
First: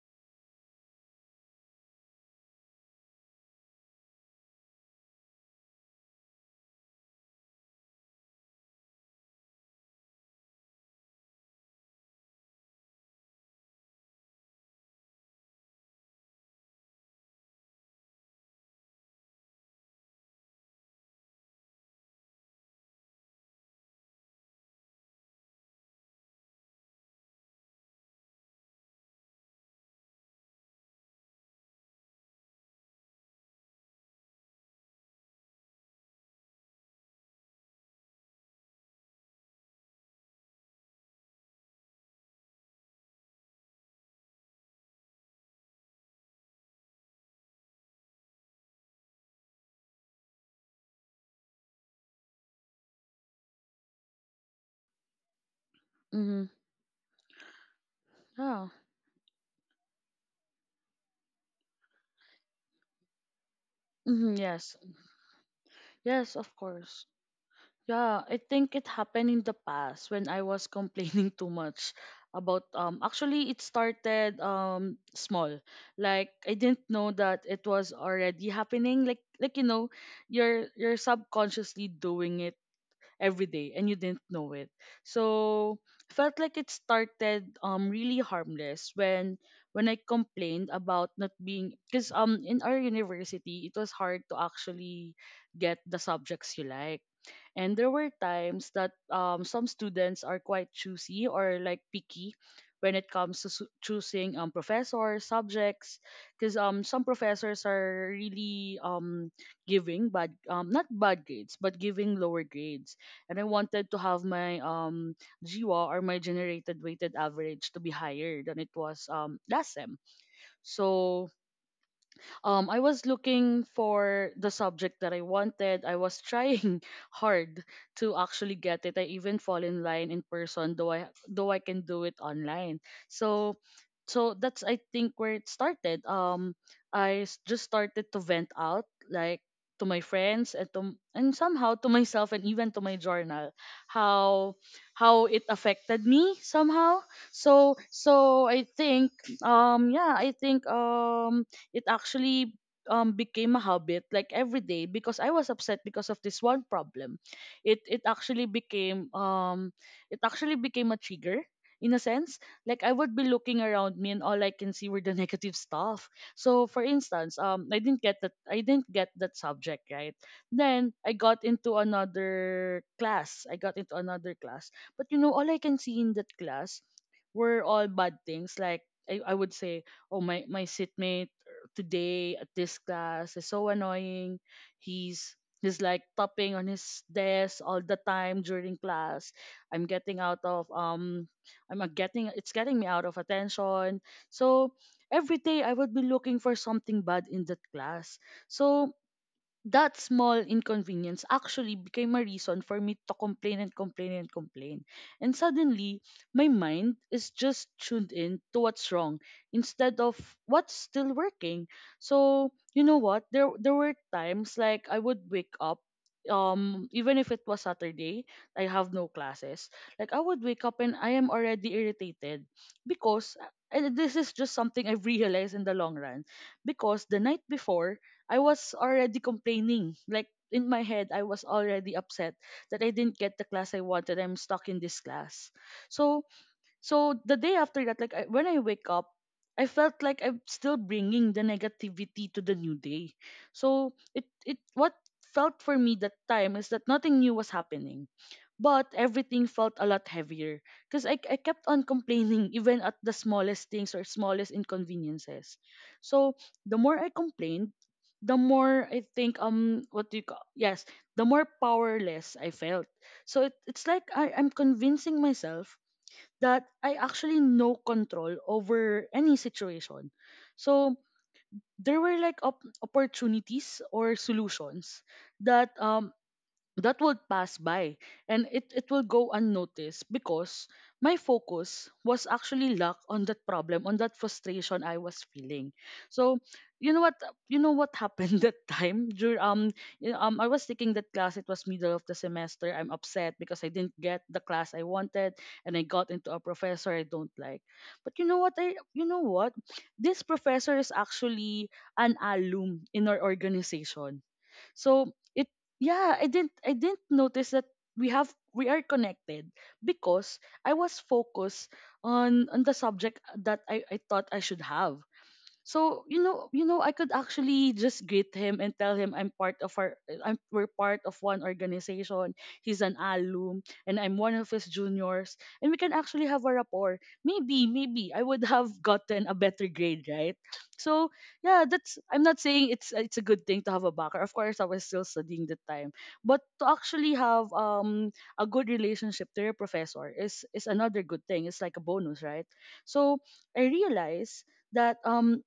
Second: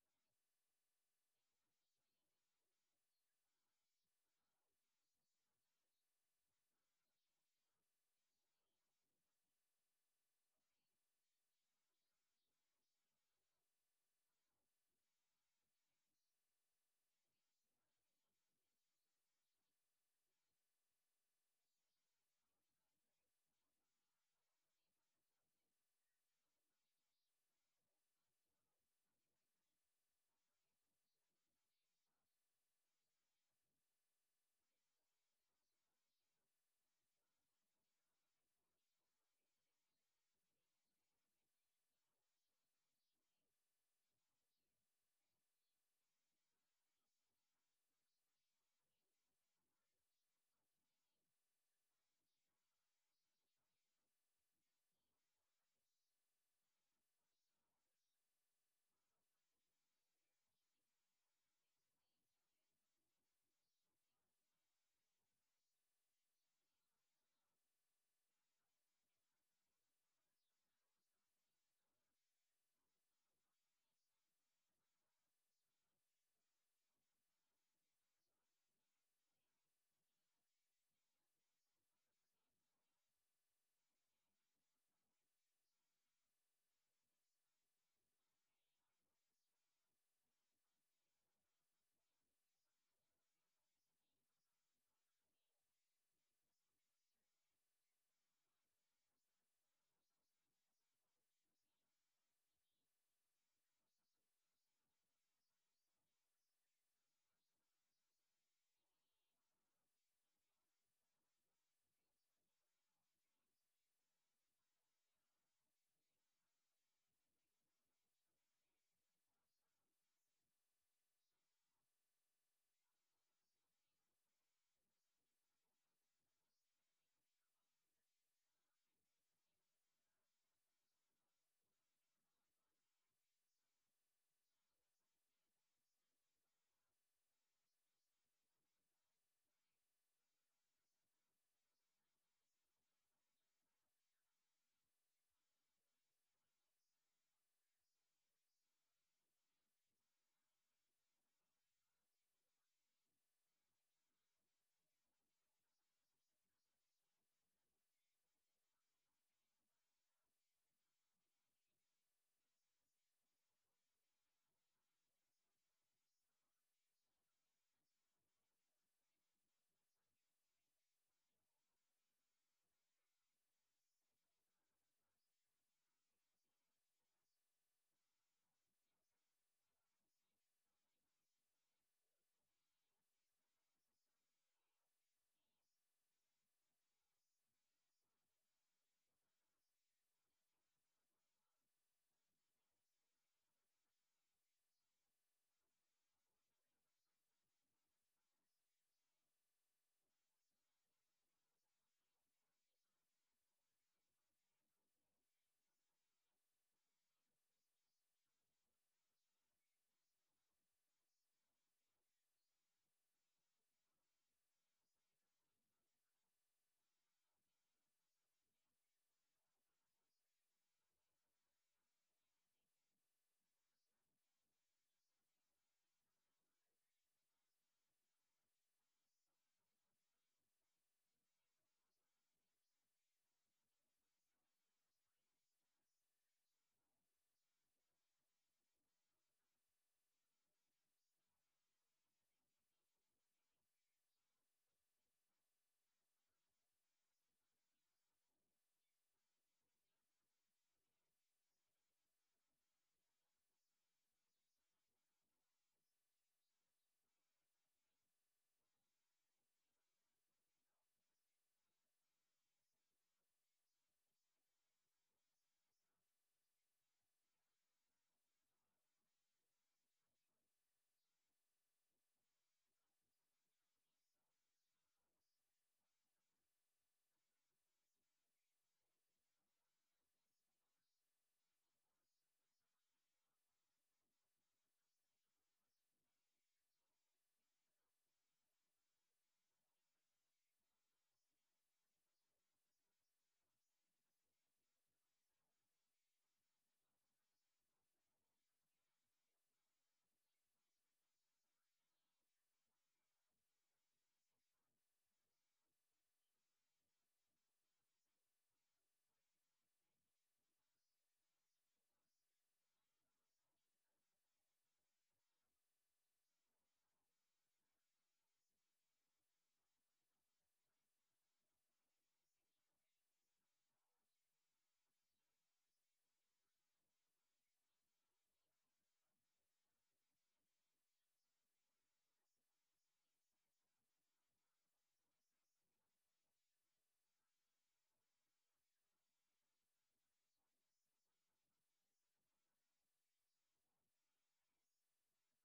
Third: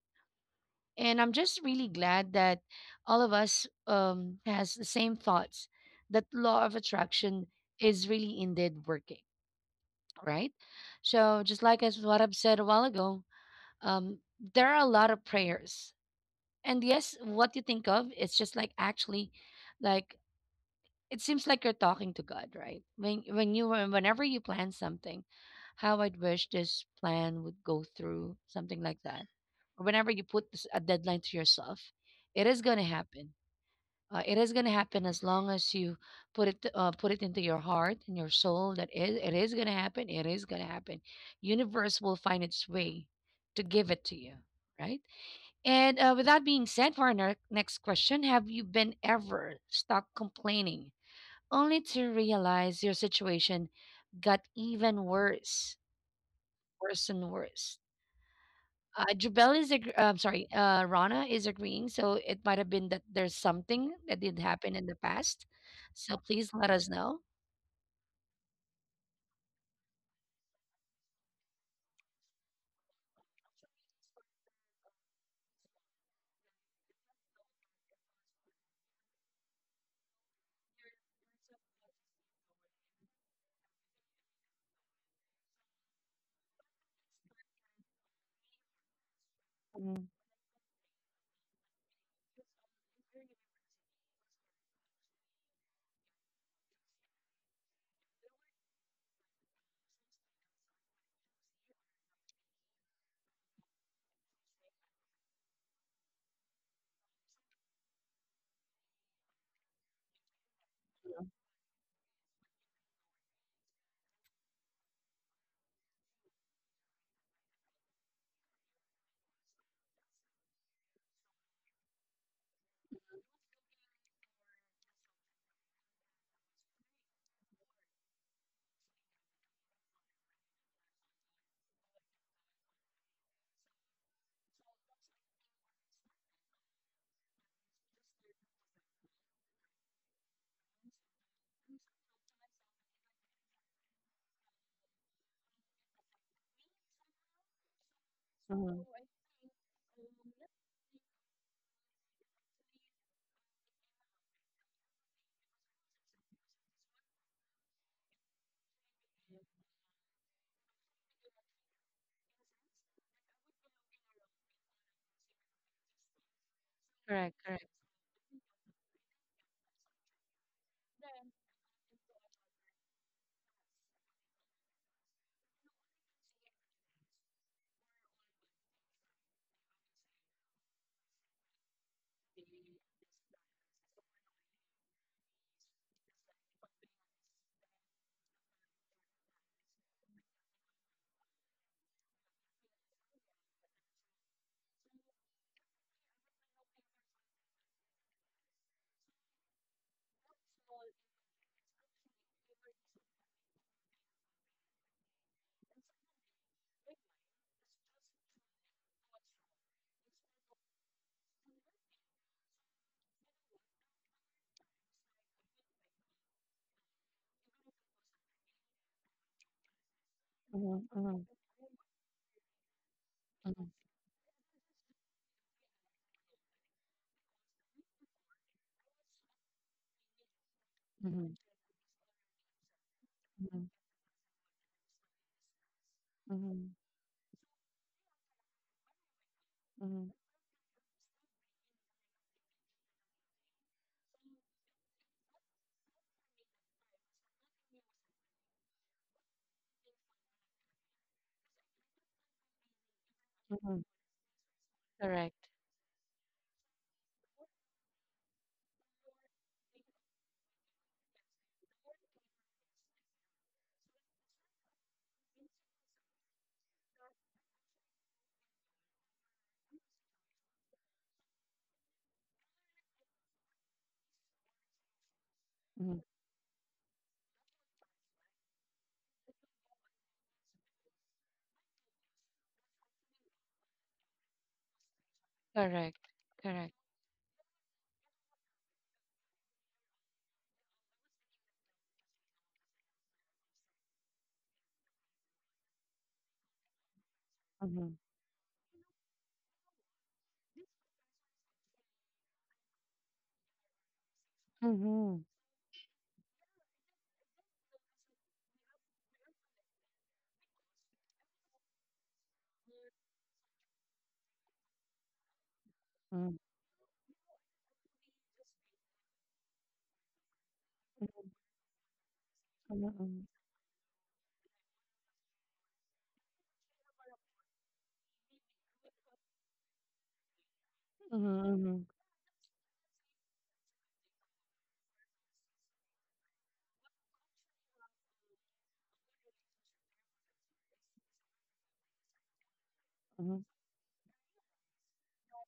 And I'm just really glad that all of us has the same thoughts that law of attraction is really indeed working, right? So just like as what I've said a while ago, um, there are a lot of prayers, and yes, what you think of, it's just like actually, like, it seems like you're talking to God, right? When whenever you plan something, how I'd wish this plan would go through, something like that. Or whenever you a deadline to yourself, it is gonna happen. It is gonna happen as long as you put it into your heart and your soul that it is gonna happen. It is gonna happen. Universe will find its way to give it to you, right? And with that being said, for our next question, have you been ever stuck complaining, only to realize your situation got even worse, mm-hmm. worse and worse? Yeah. I'm sorry, Rana is agreeing. So it might have been that there's something that did Mm-hmm, happen yes. in the past. So Yes, please of let us course. know. Yeah, I think it happened in the past when I was complaining too much about actually it started small. Like I didn't know that it was already happening. Like you know, you're subconsciously doing it every day and you didn't know it. So felt like it started really harmless when I Mhm, complained about not being because in our university it was hard to actually get the subjects you like and there were times that some students are quite choosy or like picky when it comes to choosing professors, subjects, because some professors are really giving bad, not bad grades, but giving lower grades. And I wanted to have my GWA or my generated weighted average to be higher than it was last sem. So I was looking for the subject that I wanted. I was trying hard to actually get it. I even fall in line in person, though I can do it online. So, so that's I think where it started. Just started to vent out like to my friends and to and somehow to myself and even to my journal how it affected me somehow. So so I think yeah I think It actually became a habit like every day because I was upset because of this one problem. It it actually became um it actually became a trigger in a sense. Like I would be looking around me and all I can see were the negative stuff. So for instance, I didn't get that subject, right? Then I got into another class. I got into another class. But you know, all I can see in that class were all bad things like I would say, oh my my seatmate today at this class is so annoying. He's he's like tapping on his desk all the time during class. I'm getting out of I'm getting It's getting me out of attention. So every day I would be looking for something bad in that class. So that small inconvenience actually became a reason for me to complain and complain and complain. And suddenly, my mind is just tuned in to what's wrong instead of what's still working. So, you know what? There were times like I would wake up even if it was Saturday, I have no classes. Like I would wake up and mhm, I am already irritated because mhm, and this is just something I've realized in the long run because the night before I was already complaining. Like in my head, I was already upset that I didn't get the class I wanted. I'm stuck in this class. So mhm, so the day after that, when I wake up, I felt mhm, like I'm still bringing the negativity to the new day. So it what felt for me that time is that nothing new was happening, but everything felt a lot heavier because I kept on complaining even at the smallest mhm. things or smallest Correct. inconveniences. So the more I complained, the more I think what do you call yes, the more powerless I felt. So it's like I'm convincing myself that I actually no control over any situation. So there were like opportunities or solutions that Mhm, that would pass by and it will go unnoticed because my focus was actually locked on that problem on that frustration I was feeling. correct. So Correct. you know what, you know what happened that time? You know, I was taking that class, it was middle of the semester, I'm upset because I didn't get the class I wanted and I got into a professor I don't like. Mhm, But you know what, I you know what, this professor is actually an alum in our organization. So mhm, it, yeah, I didn't notice that we are connected because I was focused on the subject that I thought I should have. So mhm, you know, I could actually just greet him and tell him I'm we're part of one organization. He's mhm, an mhm, alum, and I'm one of his juniors, and we can actually have a rapport. Maybe, maybe I would have gotten a better grade, right? So mhm, yeah, mhm, that's. I'm not saying it's a good thing to have a backer. Of course, I was still studying the time, but to actually have a good relationship to your professor is another good thing. It's like a bonus, right? So mhm, I realize that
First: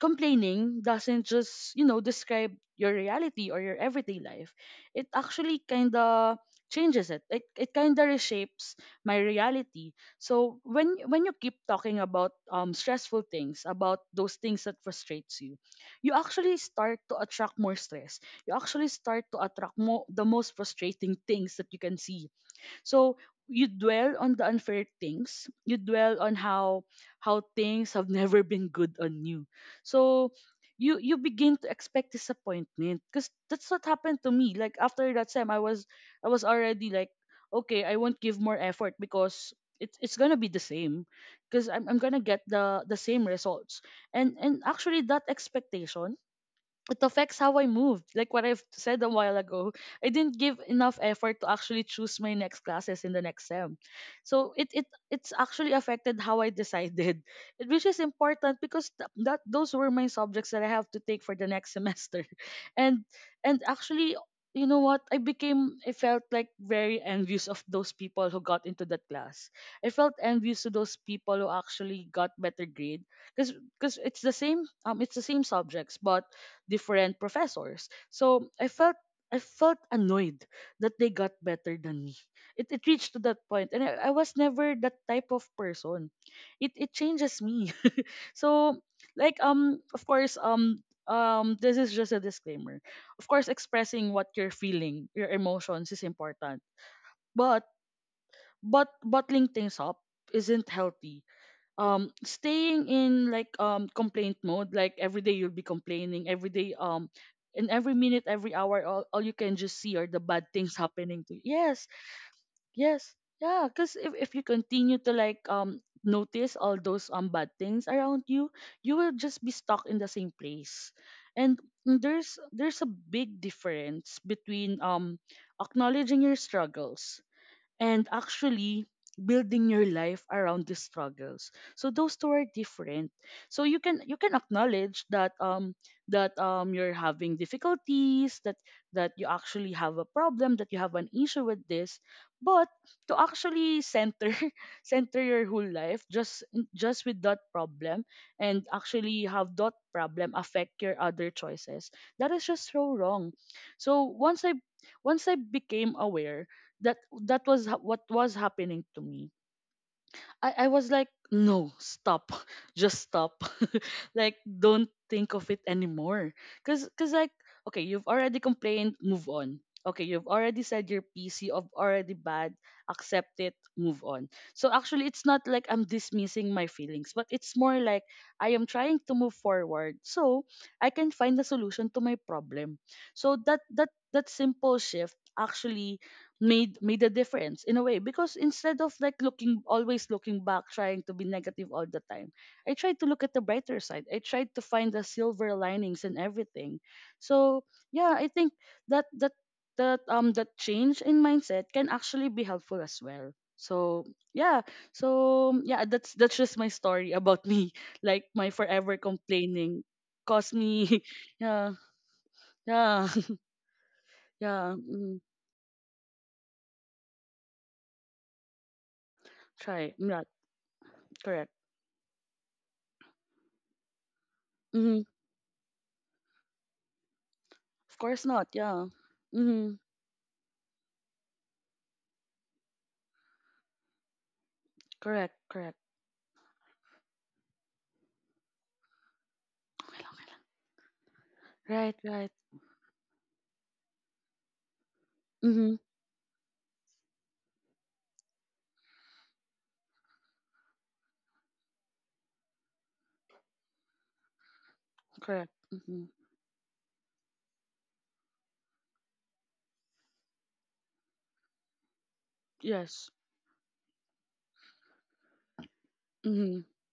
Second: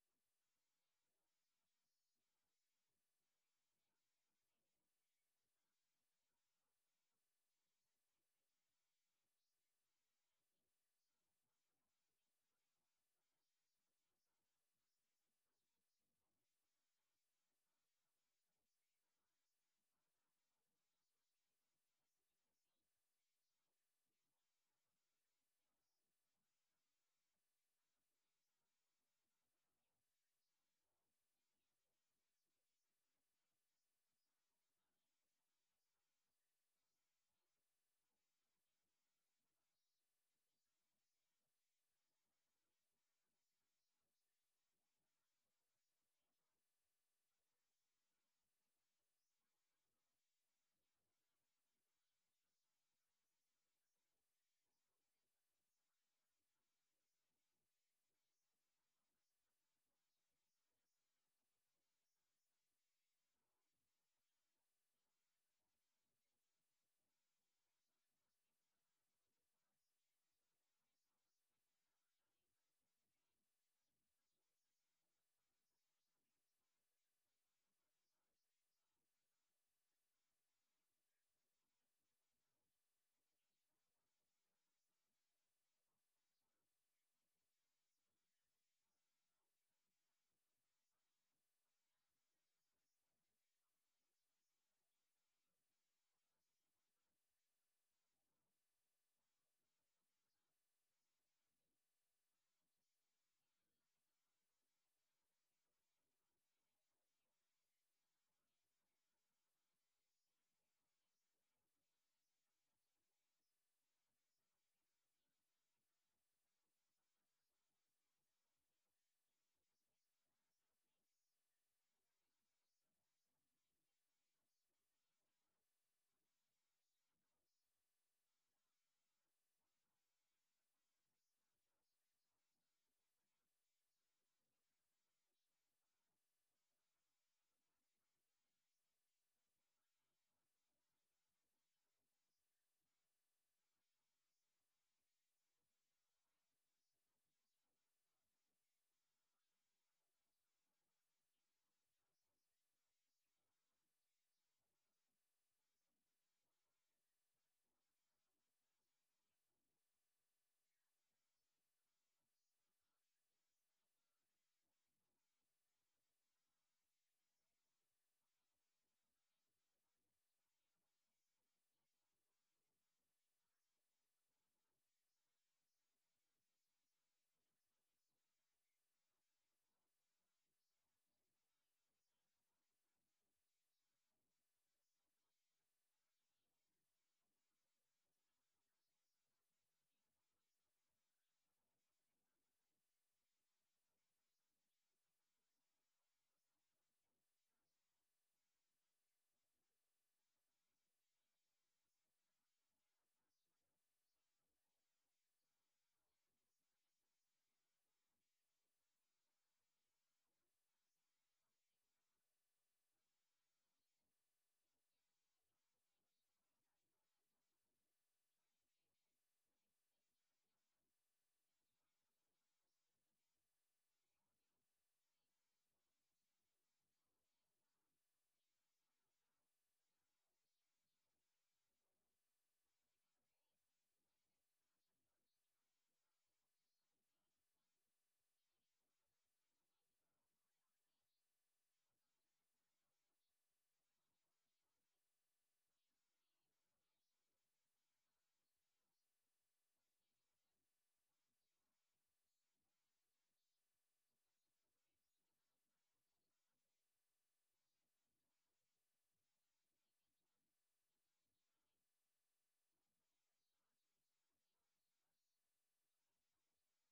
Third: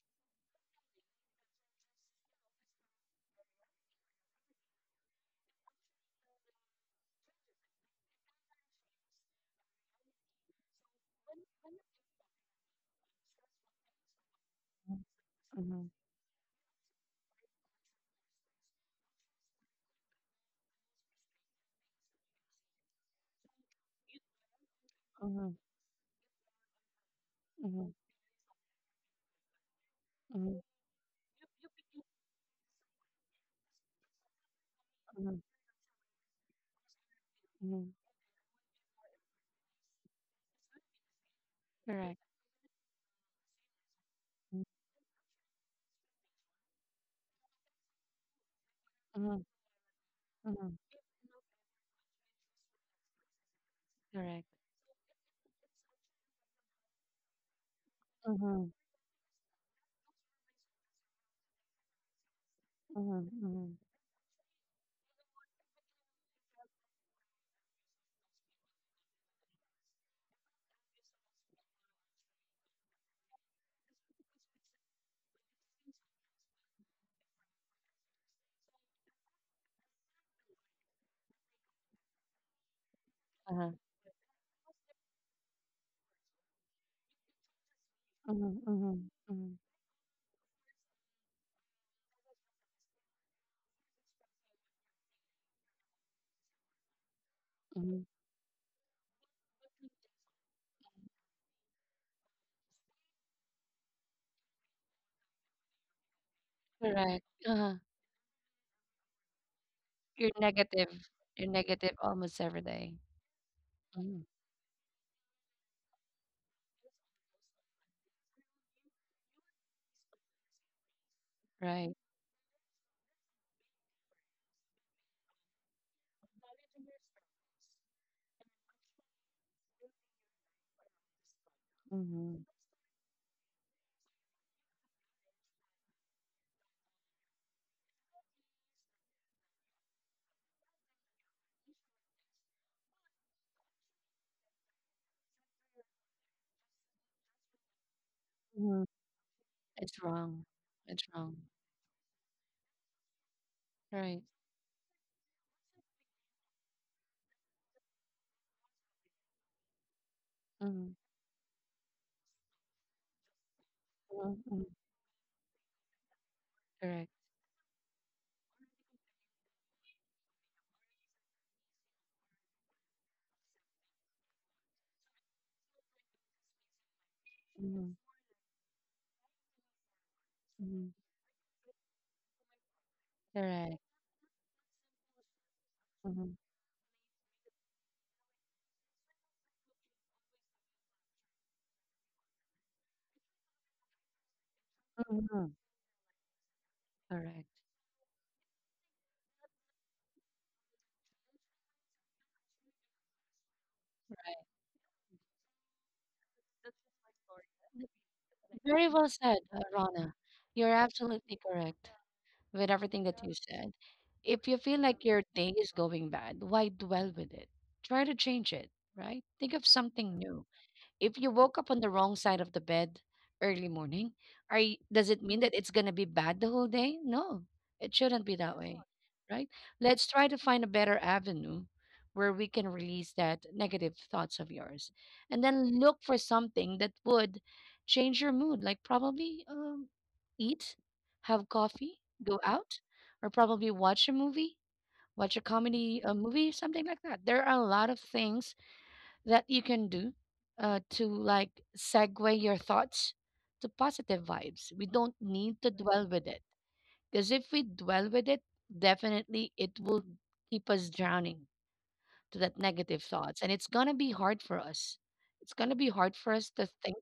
complaining doesn't just, you know, describe your reality or your everyday life. It actually kind of changes it. It kind of reshapes my reality. So when you keep talking about stressful things, about those things that frustrates you, mhm, you actually start to attract more stress. You actually start to attract more the most frustrating things that you can see, so you dwell on the unfair things. mhm, You dwell on how mhm, things have never been good on you. So mhm, you begin to expect disappointment because that's what happened to me. Like after that mhm, time, I was already like, okay, mhm, I won't give more effort because it's gonna be the same because I'm correct. gonna get the same results. And actually that expectation, it affects how I moved. Like what I've said a while Mhm, ago, I didn't give mhm, enough effort to actually choose my next classes in the next sem. correct. So it's actually affected how I decided, which is important Mhm, because that those were my subjects that I have to take for the next semester, and mhm, and mhm. actually. You know what? I became, I felt like very envious of those people who got into that class. I felt envious to those people who actually got better grade because it's the same subjects, but different professors. So I felt annoyed that they got better than me. It reached to that Uh-huh. point, and I was never that type of person. It changes me. Mhm, So mhm, like mhm, of course this is just a disclaimer. Of course, expressing what you're feeling, your emotions is important, but mhm. but bottling things up isn't healthy. Staying in like complaint mode, like every day you'll be complaining every day, Correct. in Uh-huh. every minute, every hour, all you can just see are the You're bad things negative. happening to you. You're Yes, negative almost every day. yes, yeah, because if, Mhm. if you continue to like notice all those bad things around you, you will just be stuck in the same place. And Right. there's a big difference between acknowledging your struggles and actually building your life around these struggles, so those two Mhm, are different. So you can acknowledge that that you're having difficulties, that that you actually have a problem, that you have an issue with this, but to actually center center your whole life just with that problem and mhm. actually have that It's problem wrong. affect your It's other wrong. choices, that is just so wrong. So Right. once I once I became aware that what was happening to me, I was Mhm, like, no, stop, just stop. Like, mhm, mhm. don't think of it anymore Correct. because like, okay, you've already complained, move on. Okay, you've already said your pc of already bad, accept it, move on. So actually it's not like I'm dismissing my feelings, but it's more Mhm, like I am trying to move forward so I mhm. can find a solution to my problem. So that Correct. that that simple shift actually Mhm, made a difference in a way, because instead of like looking, always looking back, trying to be negative all the time, I tried to look at the brighter side. I tried to find the mhm. silver linings and everything. Correct. So yeah, I think that that that change in mindset can actually be helpful as well. So yeah, so yeah, that's just my story about me. Like my Very forever well said, complaining Rana. caused You're me, absolutely yeah, correct with everything yeah, that you said. If you yeah. feel like your Mm, day is going bad, why dwell with it? Try to change it, right? Think of try something not. new. If you Correct. woke up on the wrong side of the bed early morning, are y does Mm, it mean that it's gonna be bad the whole day? No, it of shouldn't course be not. that way, Yeah. right? Mm, Let's try to find a better avenue where we can release that negative thoughts of yours, and correct, then correct. look for something that would change your mood, like probably Okay lang, okay lang. eat, have coffee, Right, right. go out, or probably watch a movie, watch a Mm, comedy, a movie, something like that. There are a lot of things that you can do to like segue your thoughts to positive vibes. We don't correct. need to dwell Hmm. with it, because if we dwell with it, definitely it will keep us drowning to that negative Yes. thoughts, and it's gonna be hard for us. It's gonna be hard for us to Mm-hmm. think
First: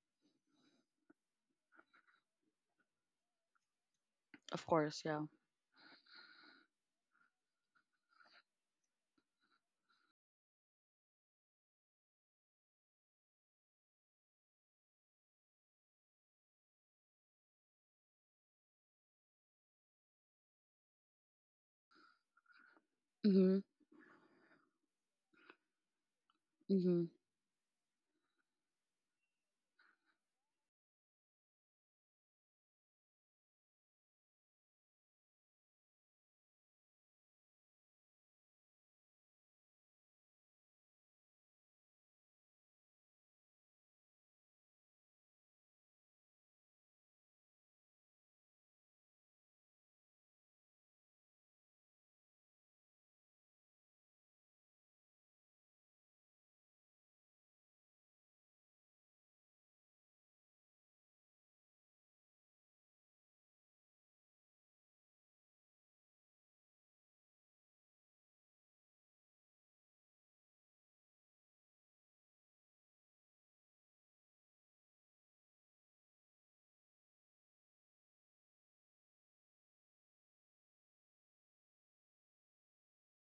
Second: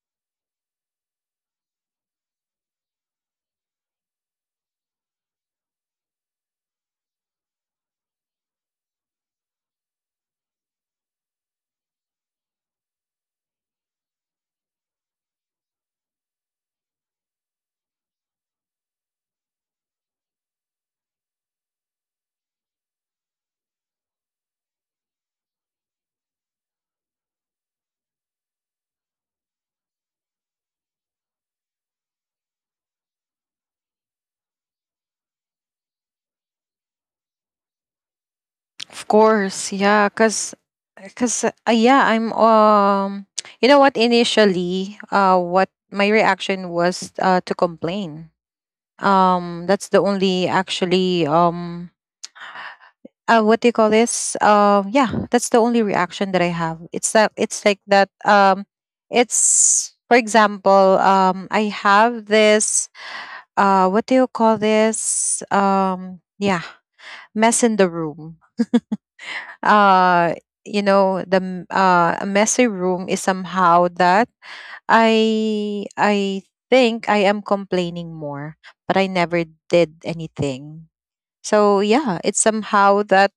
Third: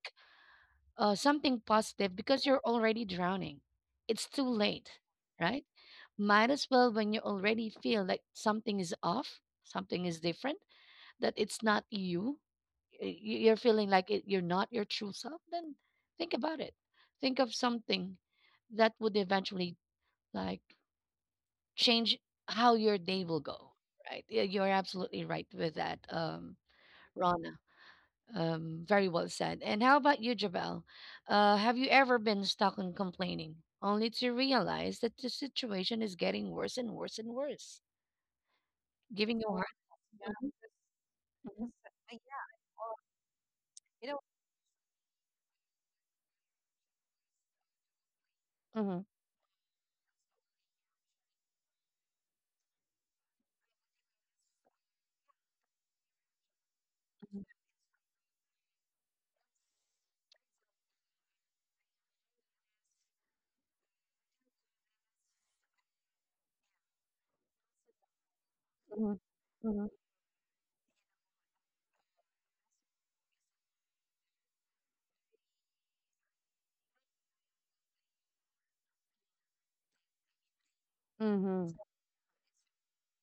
something positive because you're already drowning. It's too Of late, course. Yeah. right? Might as well when you already feel like something is off, something is different, that it's not you, you're feeling like it, you're not your true self, then think about it. Think of something that would eventually like change how your day will Mm-hmm. go. Right? Yeah, you're absolutely right with that, Mm-hmm. Rana. Very well said. And how about you, Jabal? Have you ever been stuck on complaining, only to realize that the situation is getting worse and worse and worse, Of giving you a, oh, hard, course, yeah, yeah. cause, cause Because, yeah, I, I'm you know what? Initially, what my reaction was to complain. That's the only actually, what do you call this yeah, that's the only reaction that I have. It's that, it's like that, it's for example, I have this, what do you call this yeah, mess in the room. you know, hmm. uh you know, a messy room is somehow that I think I am complaining more, but I never did anything. So Mhm. yeah, it's somehow that,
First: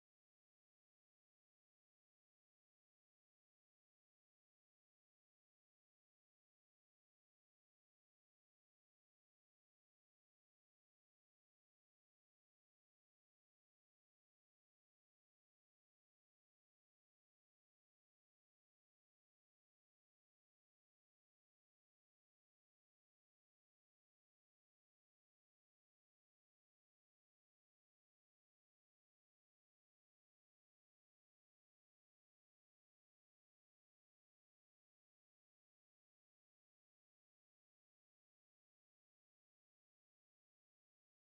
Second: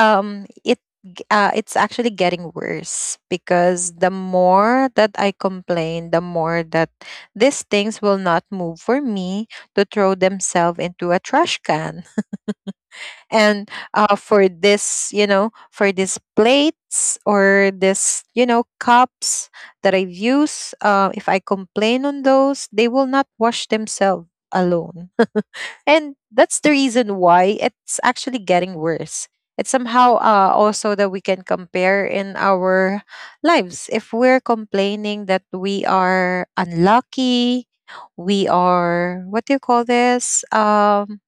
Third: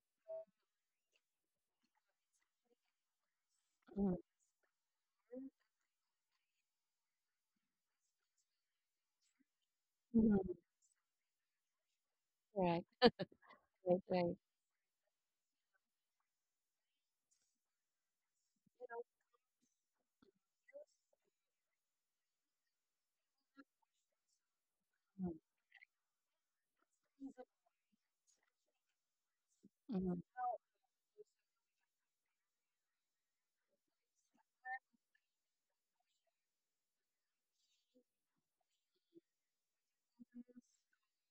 um it it's actually getting worse, So, mhm. because the more that I complain, the more that these things will not move for me to throw Mhm. themselves into a trash can. Right, And right, right. for this, you know, for these plates or this, you know, cups that I've used, if I complain on those, they will not wash themselves alone. Mhm. And that's the reason why it's actually getting worse. It's somehow Mhm. Also that we can compare in our lives. If we're complaining that we are unlucky, we are, what do you call this?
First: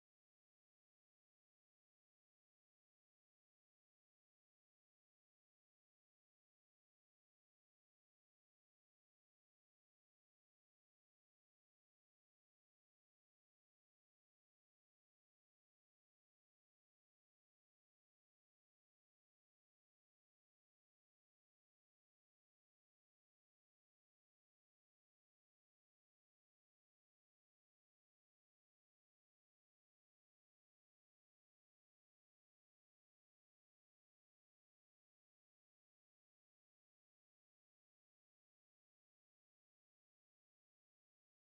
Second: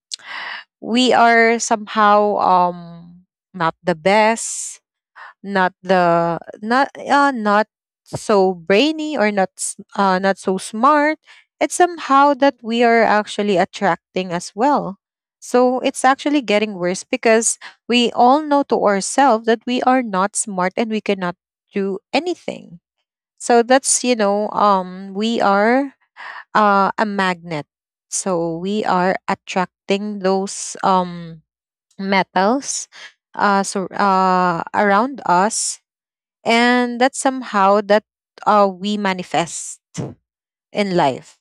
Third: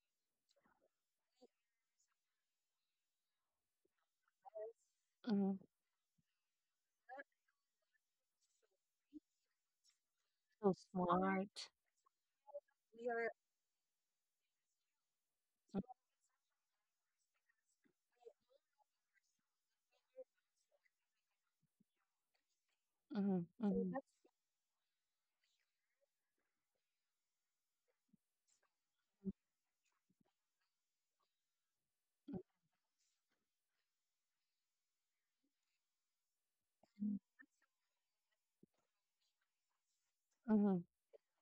We are somehow not the best, Mhm. Not so brainy or not so So smart. It's smart. somehow that we are actually attracting as well, so Mm, it's actually getting worse because we all know to ourselves that we are not smart and we cannot do anything. mhm. So that's we are a magnet, so we are attracting those metals around us. And that's somehow that we manifest Mm, mhm. in life.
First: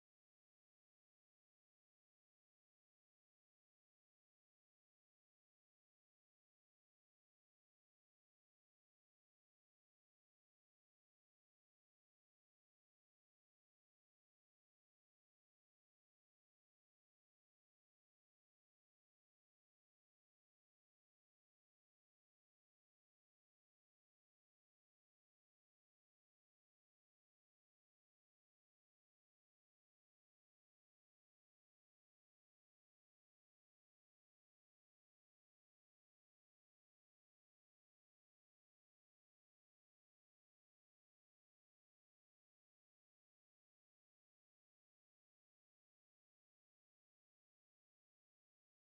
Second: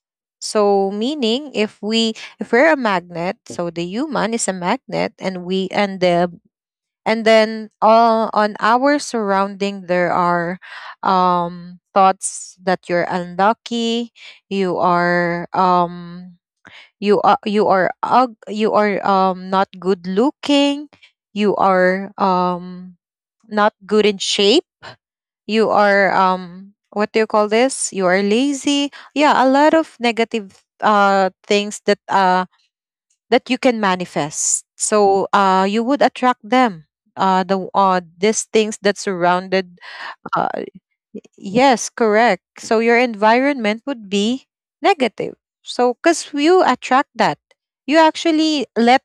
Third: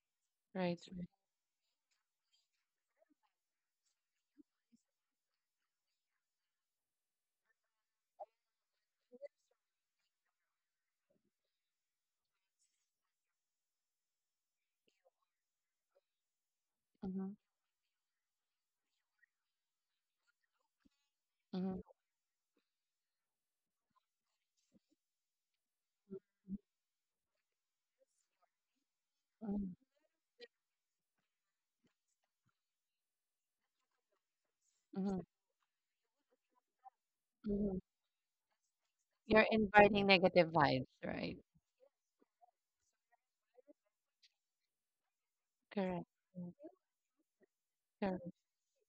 Right, So right. meaning if we, if we're a magnet, so the human is a magnet and we and the and then all on our surrounding there are thoughts that you're unlucky, you are you Mhm. are you are ug- you are um not good looking, you Mhm. are not good in shape, you are what do you call this, you are lazy, yeah, a lot Mhm. of negative things that you can manifest, so Mhm. You would attract them, Mhm. These things that You're surrounded. inviting uh negative vibes, right? yes, correct, so your environment would be negative, so Correct. because you Mm. attract that, you Correct. actually let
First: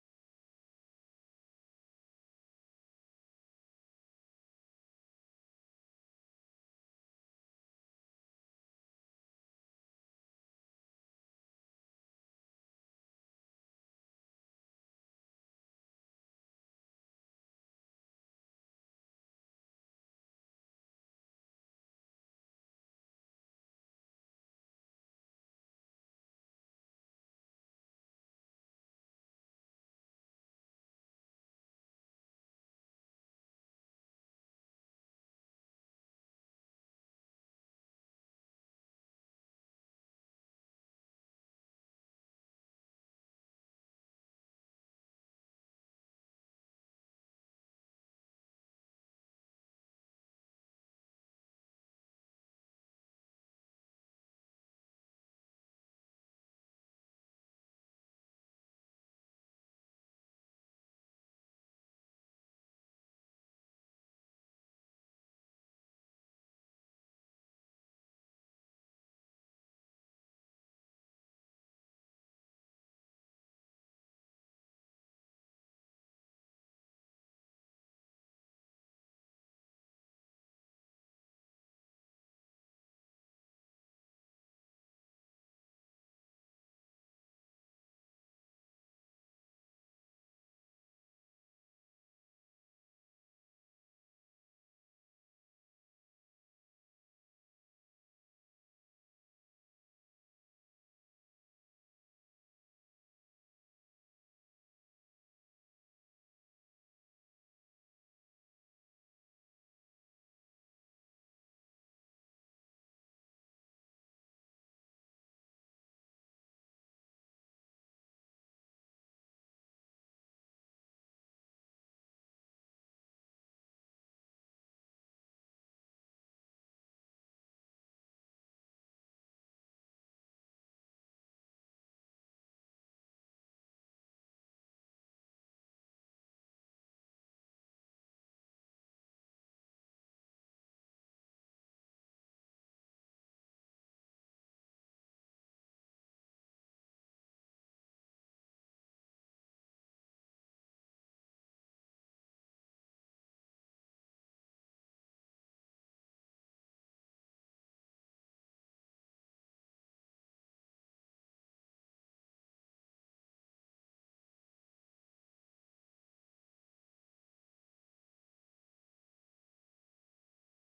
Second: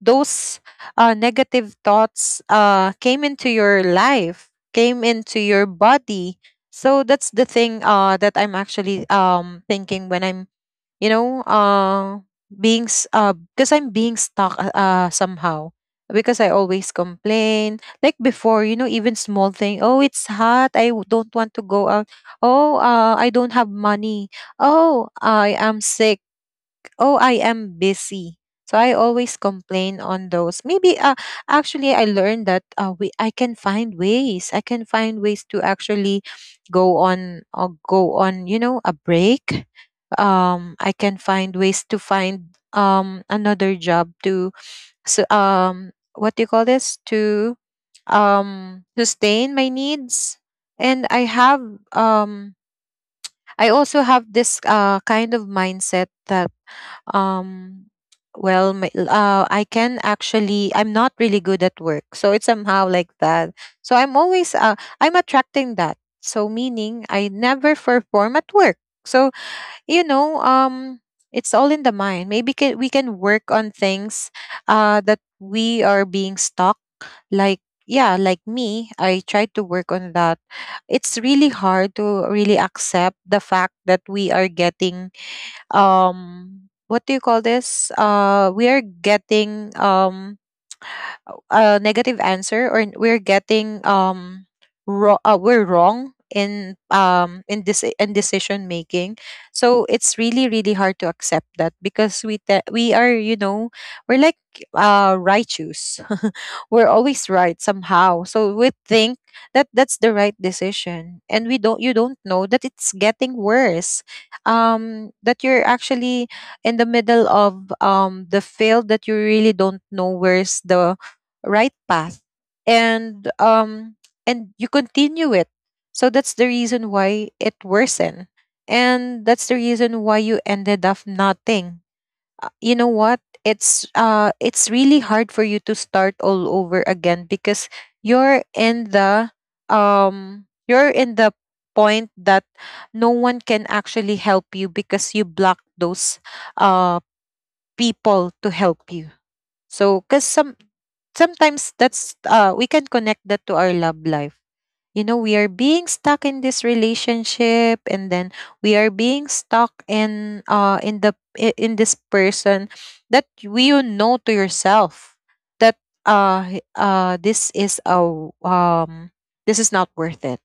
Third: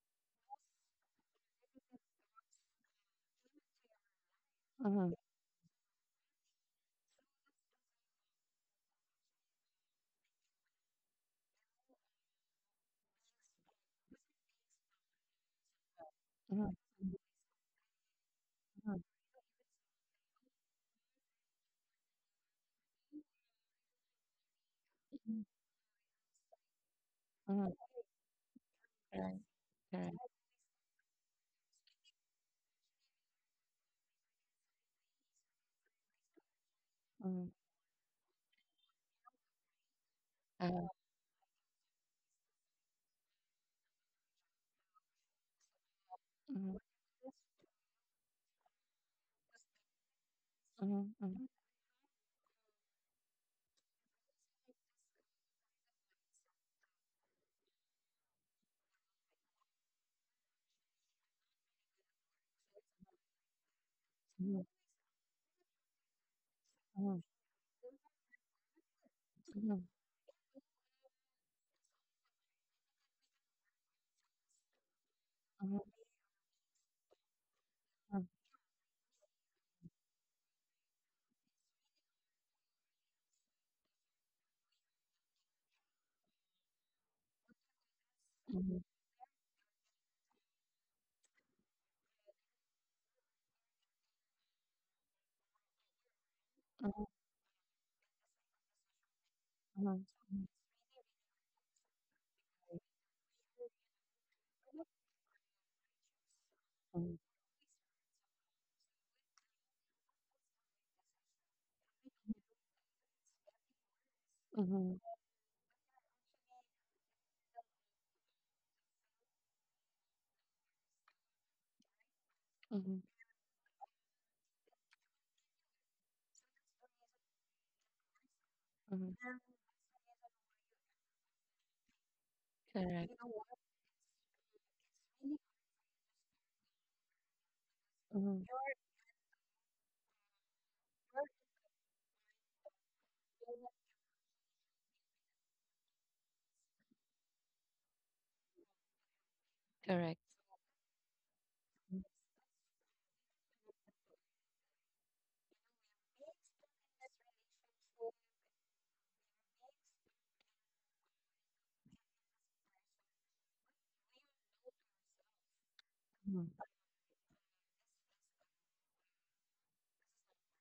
those negative thoughts came into your life, came Mhm. into your body. So that's the thing that I'm actually thinking when I'm, you know, uh, being, s- because 'cause I'm being stuck somehow. Because I Mhm. always complain. Like before, you Mhm. know, even small thing. Oh, it's hot. Don't want to go out. Oh, I don't have money. Oh, I am sick. Oh, I Mhm. am busy. So I Correct. always complain Correct. on those. Maybe Actually, I learned that we I can find ways, I can find ways to actually go Mhm. on, or go on, you know, a break. Uh-huh. I can find ways to find another job to, so what do you Mhm. call this, to sustain my needs. And I Mhm. have um I also have this kind of mindset that um, well, I can actually, I'm not really good at work. So it's somehow like that. So I'm always, Mhm. I'm attracting that. So meaning Mhm. I never perform at work. So, Mhm. you know, it's all in the mind. Maybe we can work on things that Mhm. we are being stuck. Like, yeah, like me, I tried to work on that. It's really hard to really accept the fact that we are getting um what do you call this? Mhm. We are getting a negative answer, or we're getting we're wrong Mhm. In this, in decision making. So Mhm. it's really, really hard to accept that because we are, you know, we're like righteous. We're Mhm. always right somehow, so we think that that's the right decision, and we don't you don't know that it's getting worse, Mhm. That you're actually in the middle of the field, that you really don't know where's the right path. Mhm. And um and you continue it. So that's the reason why it worsened, and Mhm. that's the reason why you ended up nothing. You know Correct. what, it's really hard for you to start all over again because you're Mhm. in the you're in the point that no one can actually help you because you block those uh people to help you. Correct. So, because some Sometimes Mhm. that's we can connect that to our love life. You know, we are being stuck in this relationship, and then we are being stuck in in this person, that you know to yourself that this is a this is not worth it.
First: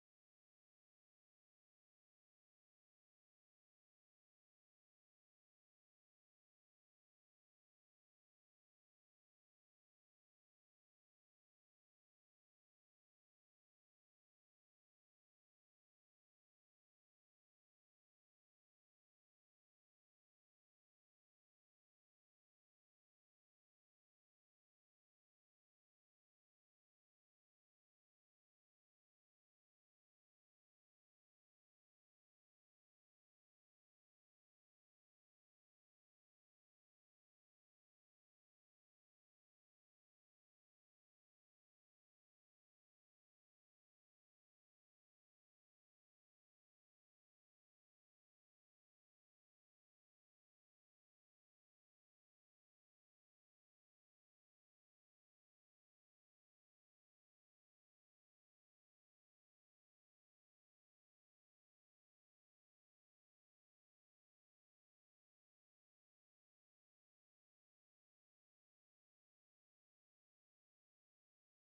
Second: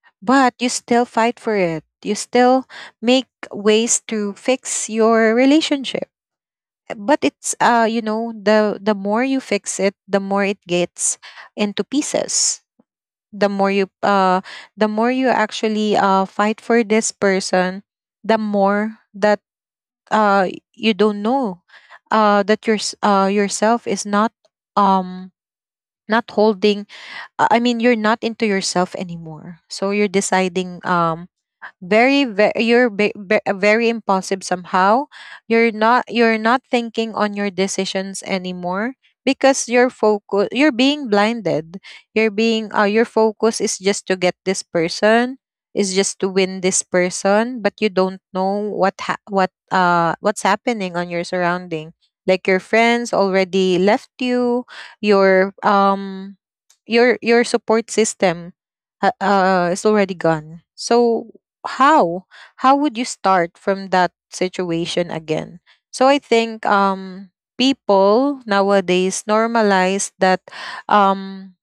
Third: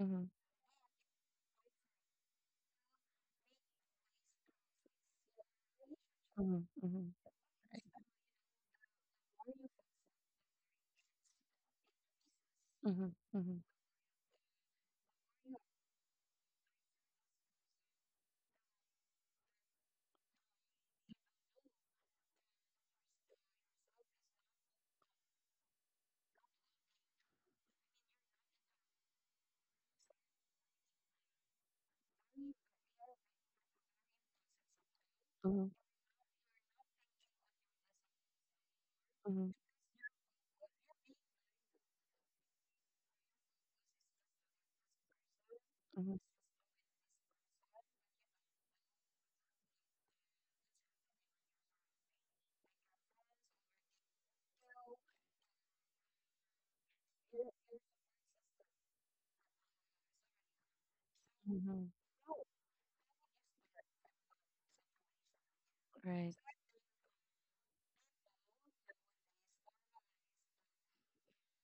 Mhm. But you still fight for it. You still make ways to fix your relationship, Mhm. Mhm. but it's you know, the more you fix it, the more it gets into pieces. Mhm, the more mhm, you uh the more you actually fight for this person, the more that uh you don't know that your yourself is not um not holding. I mean, you're not into yourself anymore, so you're deciding very, very you're very impulsive somehow. Mhm, You're not thinking on your decisions anymore mhm, because your focus you're being blinded, you're being your focus is just to get this person, is mhm, just to win this person, but you don't know what's happening on your surrounding. Like your friends already left you, your um your support system is already gone. So mhm. how how would you start from that situation again? So I Right. think people nowadays normalize that, um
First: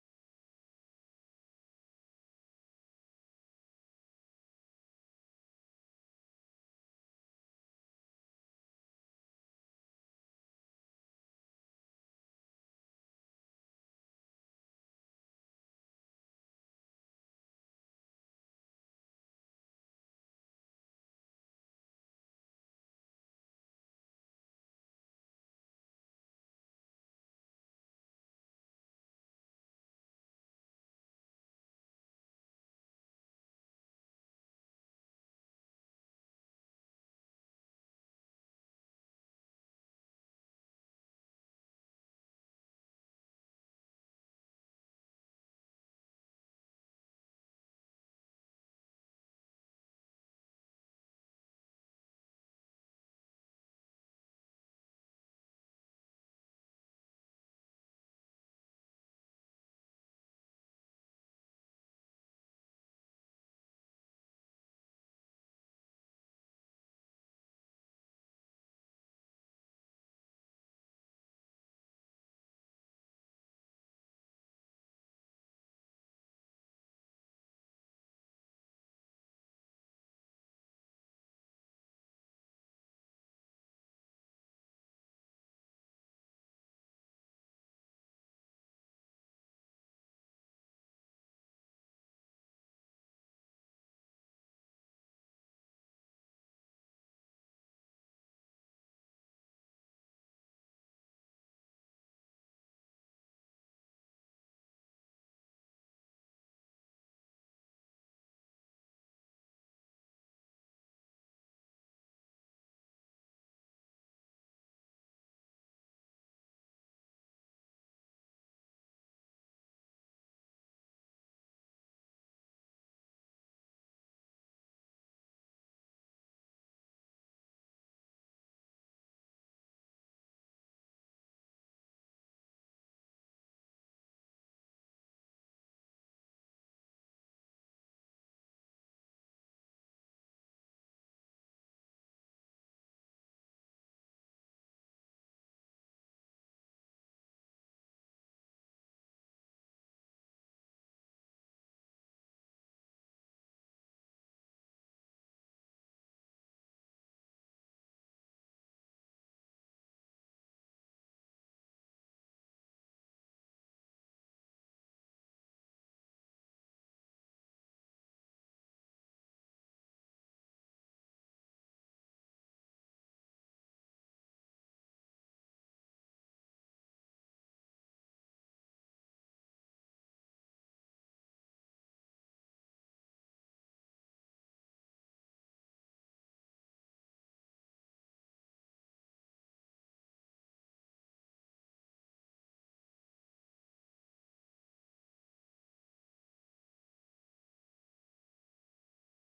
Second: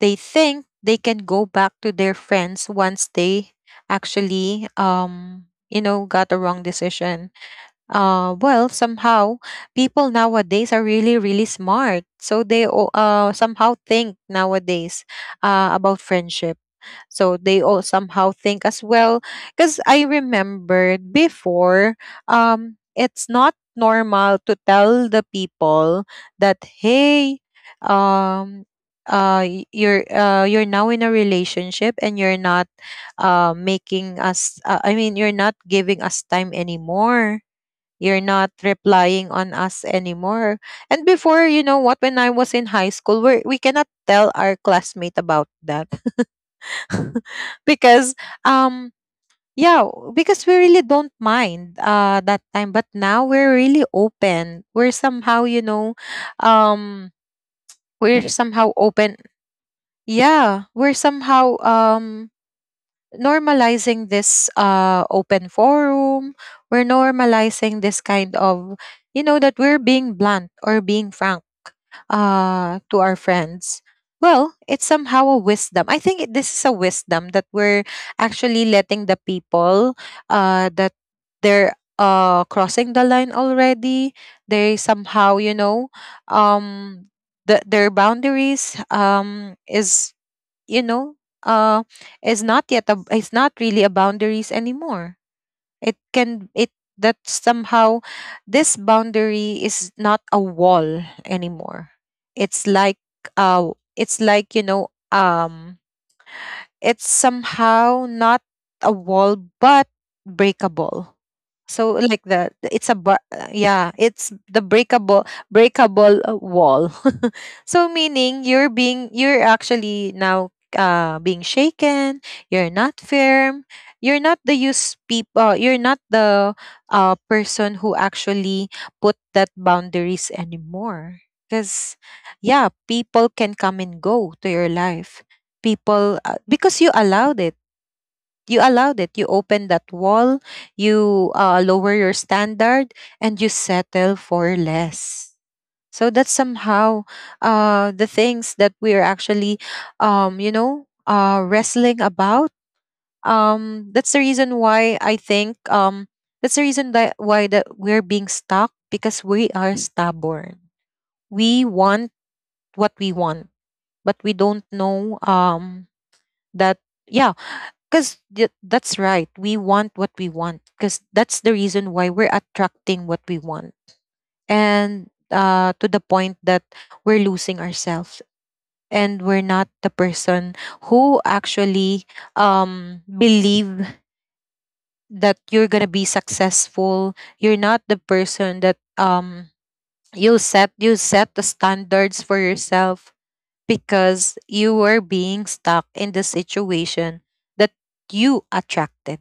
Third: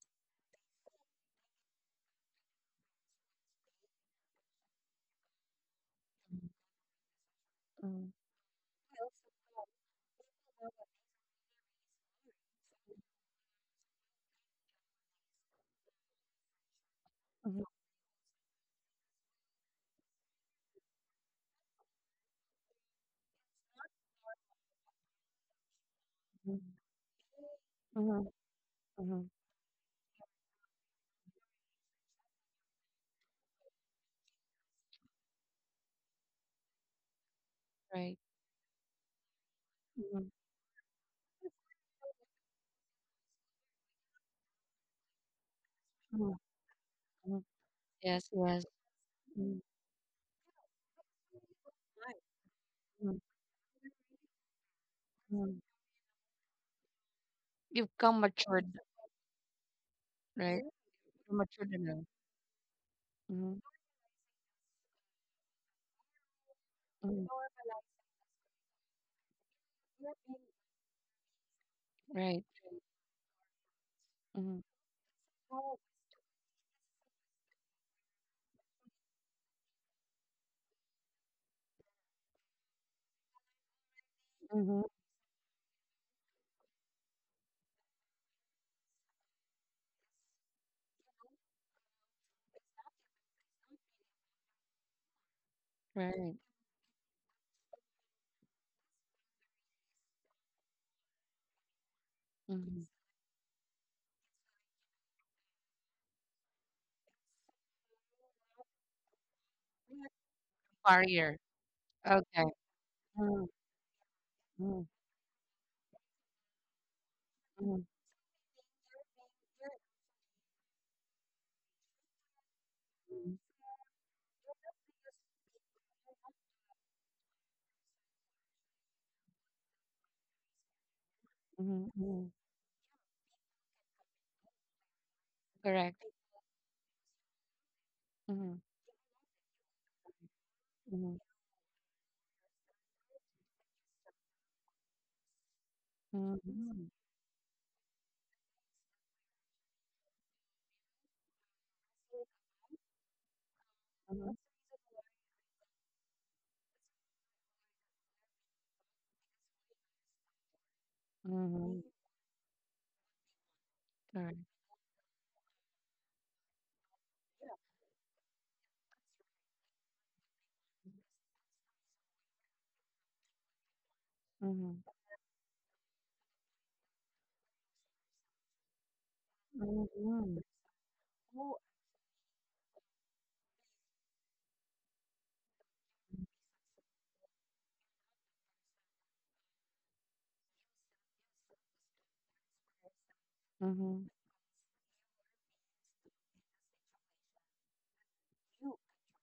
they think they can go back to their friends once they actually you know, got a wrong decision. Mhm, Well, somehow people nowadays are really, really smart, so they somehow think nowadays about friendship, so they mhm, all somehow think as well, because I remembered before, it's not normal to tell the people that, mhm, hey, mhm, um mhm. You're, you're now in a relationship and you're not making us, I mean, you're not giving us time anymore, you're Right. not replying on us Mhm, anymore. And before, you know what, when I was in high school, we cannot tell our classmate about that mhm, mhm. because Yes, yes. um Mhm, yeah, because we really don't mind that time. But mhm, now we're really open, we're somehow, mhm. you know, um we're somehow open, Right. yeah, we're You're somehow mature enough. Mhm, normalizing this open forum. We're mhm. normalizing this kind of, you know, that we're being blunt or being frank, Right. To our friends. Well, Mhm, it's somehow a wisdom. I think this is a wisdom that we're actually letting the people that they're crossing the line already. They mhm. somehow, you know, um, the, their boundaries is, you know, uh, is not yet a, it's not really a boundaries anymore. It Right. can it that somehow this boundary is not a wall anymore. It's like Mhm. It's like, you know, it's somehow not a wall but breakable. Warrior. So like Okay. that, Mhm, yeah, it's the mhm, breakable wall. mhm, So meaning you're being, you're actually now being shaken. You're not mhm, firm. You're not the use people. You're not the person who actually put that boundaries anymore. mhm, Because mhm. yeah, people can come and go to your life. Correct. People, because you allowed it, Mhm, you allowed it. You opened that wall. mhm, You, lower your standard and you settle for less. So that's mhm, mhm, somehow the things that we are actually, wrestling about. That's the mhm, reason why I think that's the reason that why that we're being stuck, because we are stubborn. We mhm. want what we want, but we Correct. don't know that, yeah, because that's right. We want what we want. Because that's the reason why we're attracting what we want. Mhm, And to the point that we're losing ourselves. And we're not the mhm, person who actually believe that you're going to be successful. You're not the person that you'll set, you set the standards for yourself, mhm, mhm, because you were being stuck in the situation that you attracted.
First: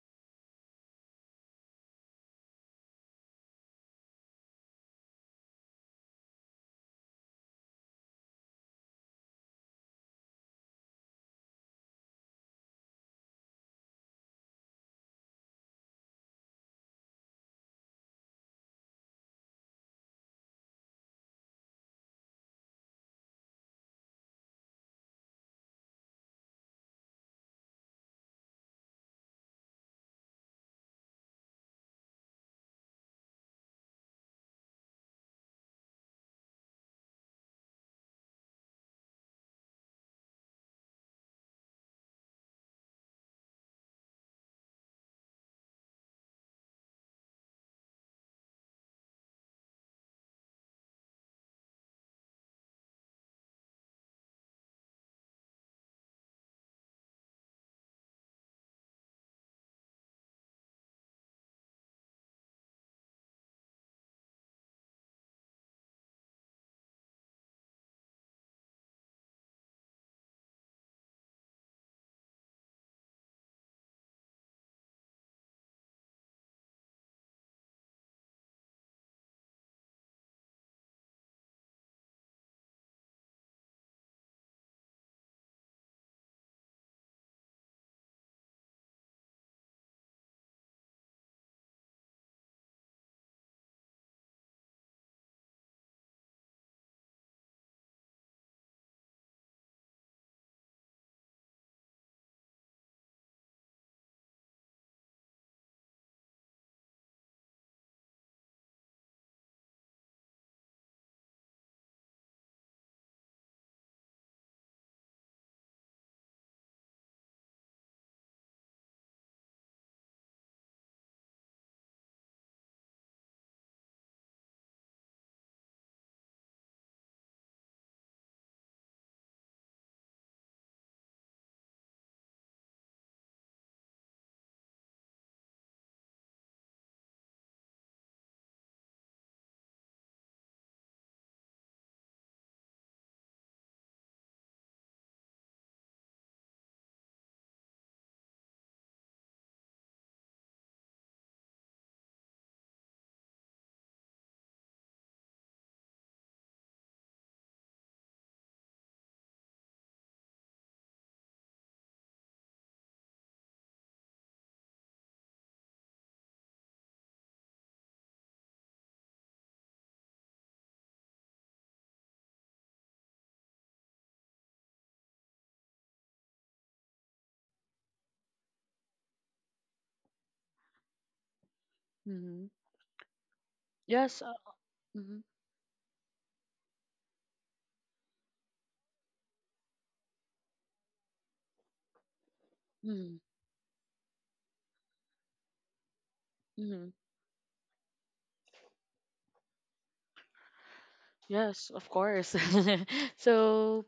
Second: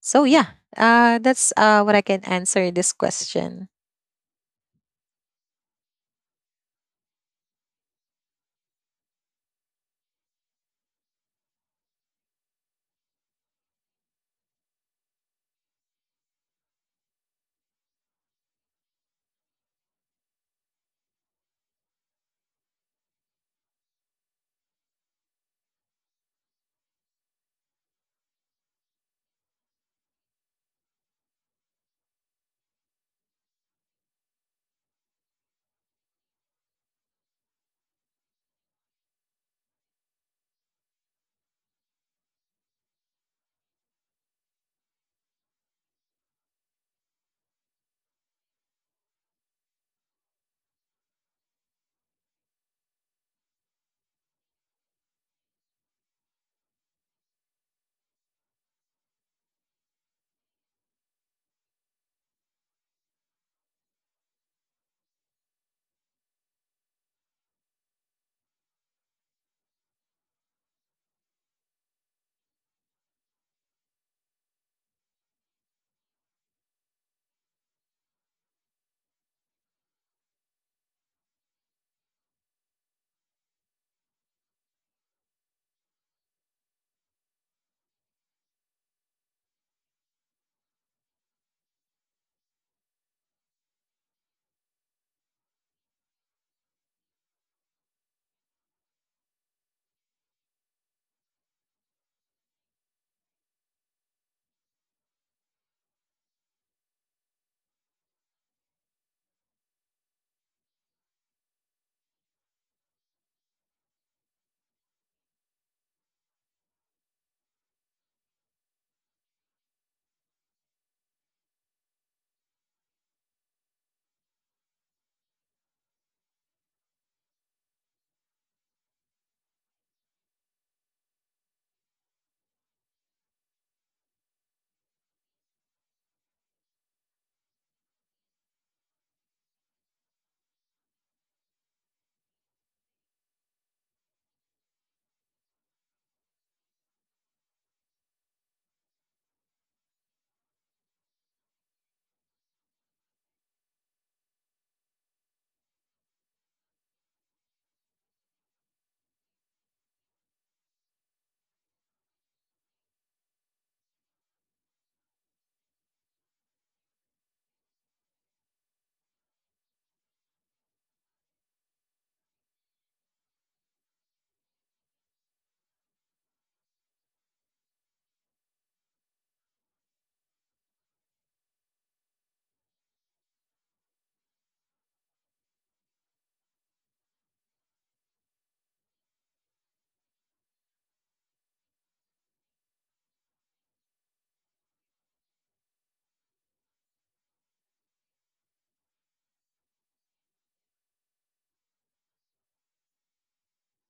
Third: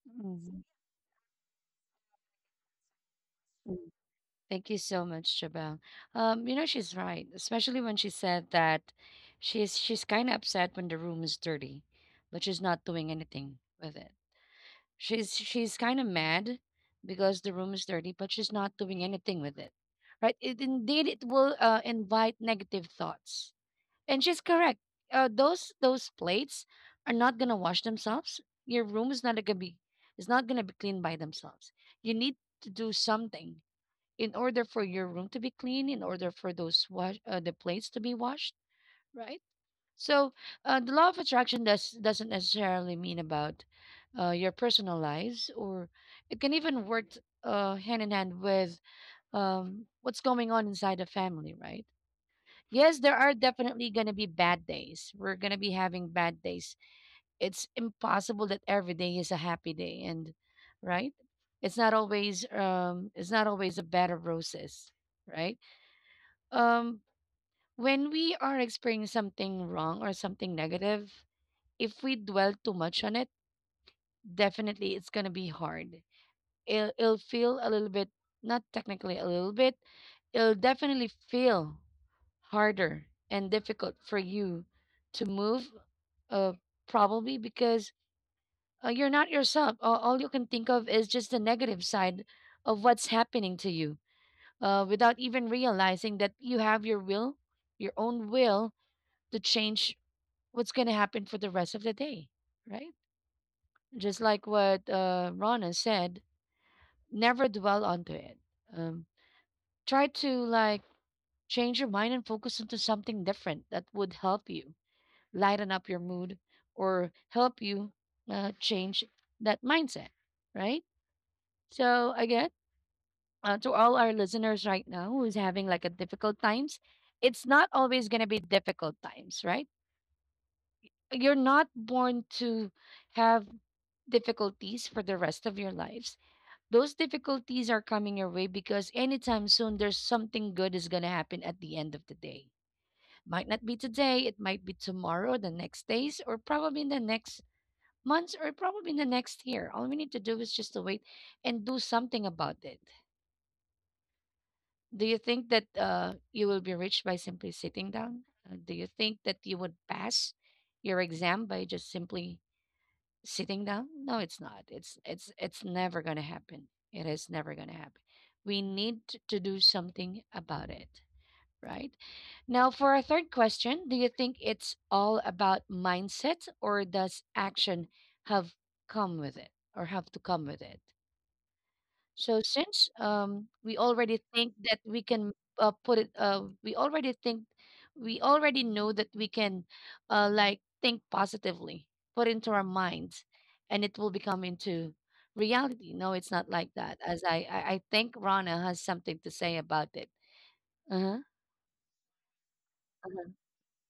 So yeah, mhm. That's what I can answer this question. Thank you so much, Jabel. You know she's right, especially when she said that she's kind of upset when the room is dirty, but she's not doing anything with it. She's kind of mad because the room is dirty, but she's not doing anything with it, right? It, indeed, it will invite negative thoughts, and she's correct. Those plates are not gonna wash themselves. Your room is not gonna be, it's not gonna be cleaned by themselves. You need to do something in order for your room to be clean, in order for those wash, the plates to be washed, right? So the law of attraction doesn't necessarily mean about your personal lives, or it can even work hand in hand with what's going on inside the family, right? Yes, there are definitely going to be bad days. We're going to be having bad days. It's impossible that every day is a happy day, and right? It's not always a bed of roses, right? um when we are experiencing something wrong or something negative, if we dwell too much on it, definitely it's going to be hard. It'll feel a little bit, not technically a little bit, it'll definitely feel harder and difficult for you to move, uh probably because you're not yourself. All you can think of is just the negative side of what's happening to you, without even realizing that you have your will, your own will, to change what's going to happen for the rest of the day, right? Just like what Rana said, never dwell onto it. Um, try to like change your mind and focus into something different that would help you lighten up your mood or help you change that mindset, right? So again, to all our listeners right now who's having like a difficult times, it's not always going to be difficult times, right? You're not born to have difficulties for the rest of your lives. Those difficulties are coming your way because anytime soon there's something good is going to happen at the end of the day. Might not be today, it might be tomorrow, the next days, or probably in the next months, or probably in the next year. All we need to do is just to wait and do something about it. Do you think that you will be rich by simply sitting down? Do you think that you would pass your exam by just simply sitting down? No, it's never going to happen. It is never going to happen. We need to do something about it, right? Now for our third question, do you think it's all about mindset, or does action have come with it, or have to come with it? So Mm-hmm. since we already Yes. Think that we Mm-hmm. can we already think, we already know that we can like think positively, put into our Mm-hmm. minds, and it will become into reality. No, it's not like Mm-hmm. that. As I think, Rana has something to say about it. Uh huh. Yes. Of course. Mm-hmm. So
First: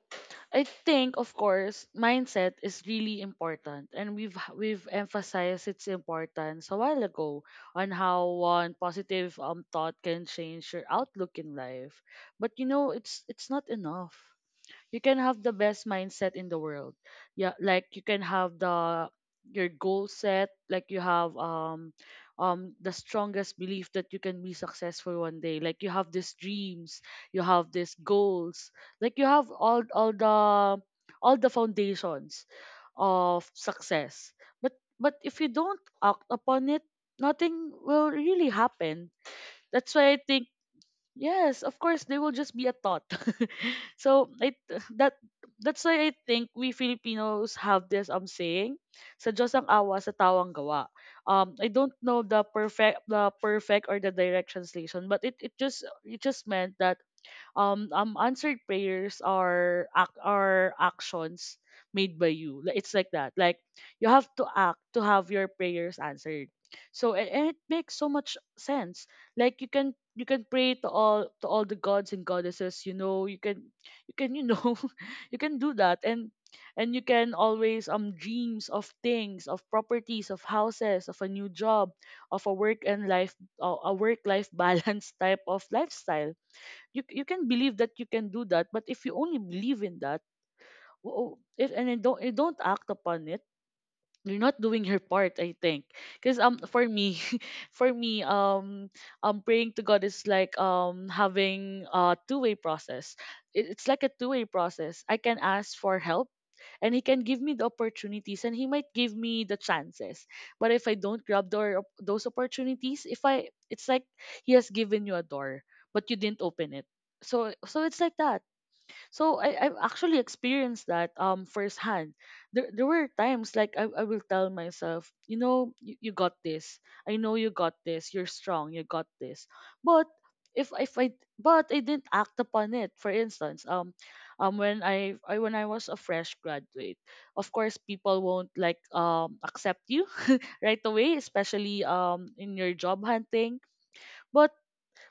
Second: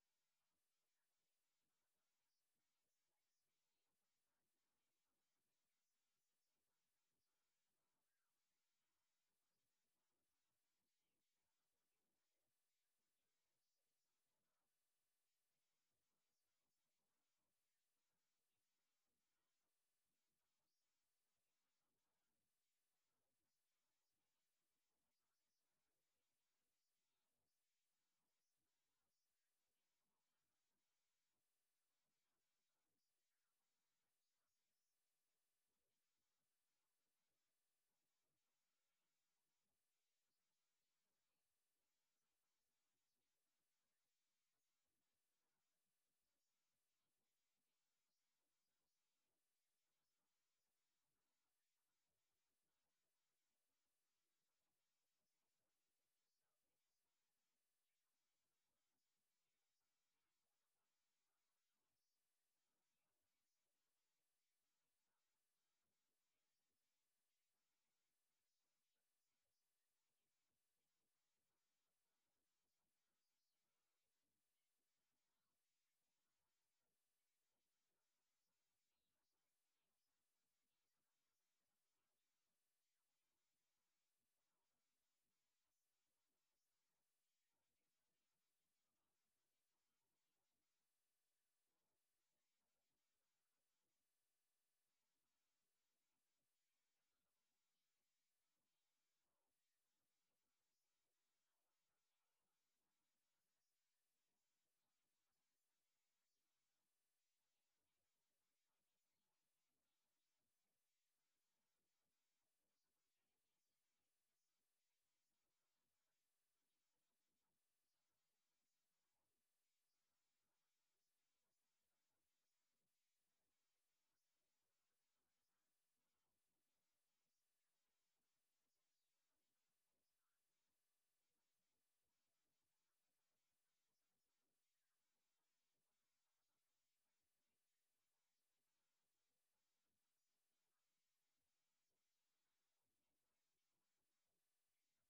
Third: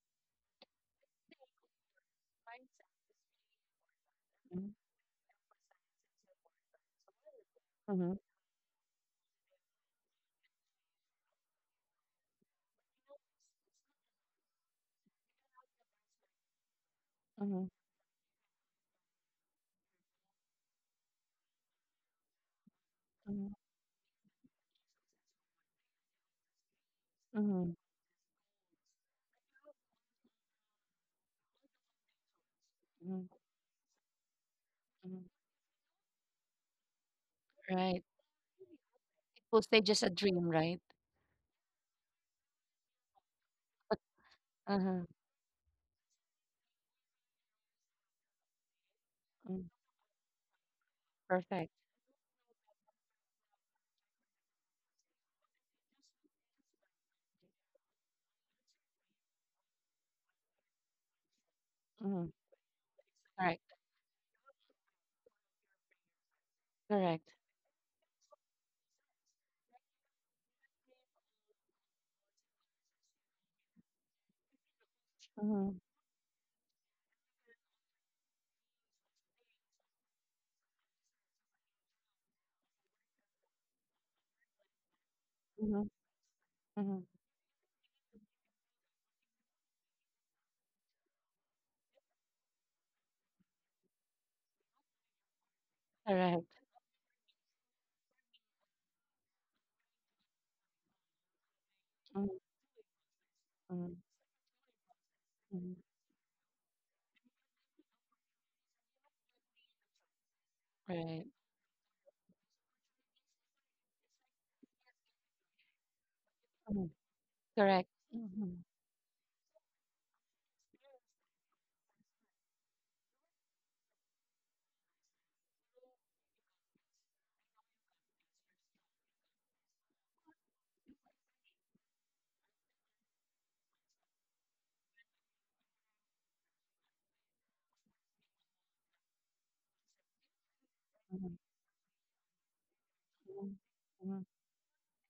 I think, of course, mindset is really important, and we've emphasized its importance a while ago on Mm-hmm. how one positive thought can change your outlook in life. But you know, it's not enough. You can have the best mindset in the world, yeah, Mm-hmm. like you can have the your goal set, like you have the strongest belief that you can be successful one day, like you have these dreams, you Mm-hmm. have these goals, like you have all the all the foundations Mm-hmm. of success, but but if you don't act upon it, nothing Right. will really happen. It will stay That's just a why I dream, think, right? yes, of course, they will just be a thought. So Uh huh. that that's why I think we Filipinos have this saying, sa Diyos ang awa, sa tao ang gawa. I Perfect. don't know the perfect or the direct translation, but it just meant that answered prayers are actions made Mm-hmm. by you. Like, it's like that. Like Correct. you have to act to have your prayers answered. So Correct. and it makes so much sense, like you can pray to all the gods and goddesses, you know, you can you can, you know, you can do Mm-hmm. that, and you can always dreams of things, of properties, of houses, of a new job, of a work and life a work life balance type of lifestyle. Mm-hmm. You can believe that you can do that, but if you only believe in that, if, and you don't act upon it, you're not doing your part, I think, because Correct. For me for me praying to God is like having a Mm, two-way process. It's mm, like a two-way process. I can mm. ask for help, and He can give me the opportunities, and He might give me the chances. But if I don't Right. grab the, those opportunities, if I, it's like He has given you a door, but you didn't open it. Mm. So so Correct. it's like that. Mhm, So I, I've actually experienced that firsthand. There were times like I will tell myself, you know, you got this. I know you got this. You're strong. You got this. But if I, but I didn't act upon it. For instance, when I when I was a fresh graduate, of course people won't like accept you right away, mhm, especially in your job mhm, hunting. mhm, But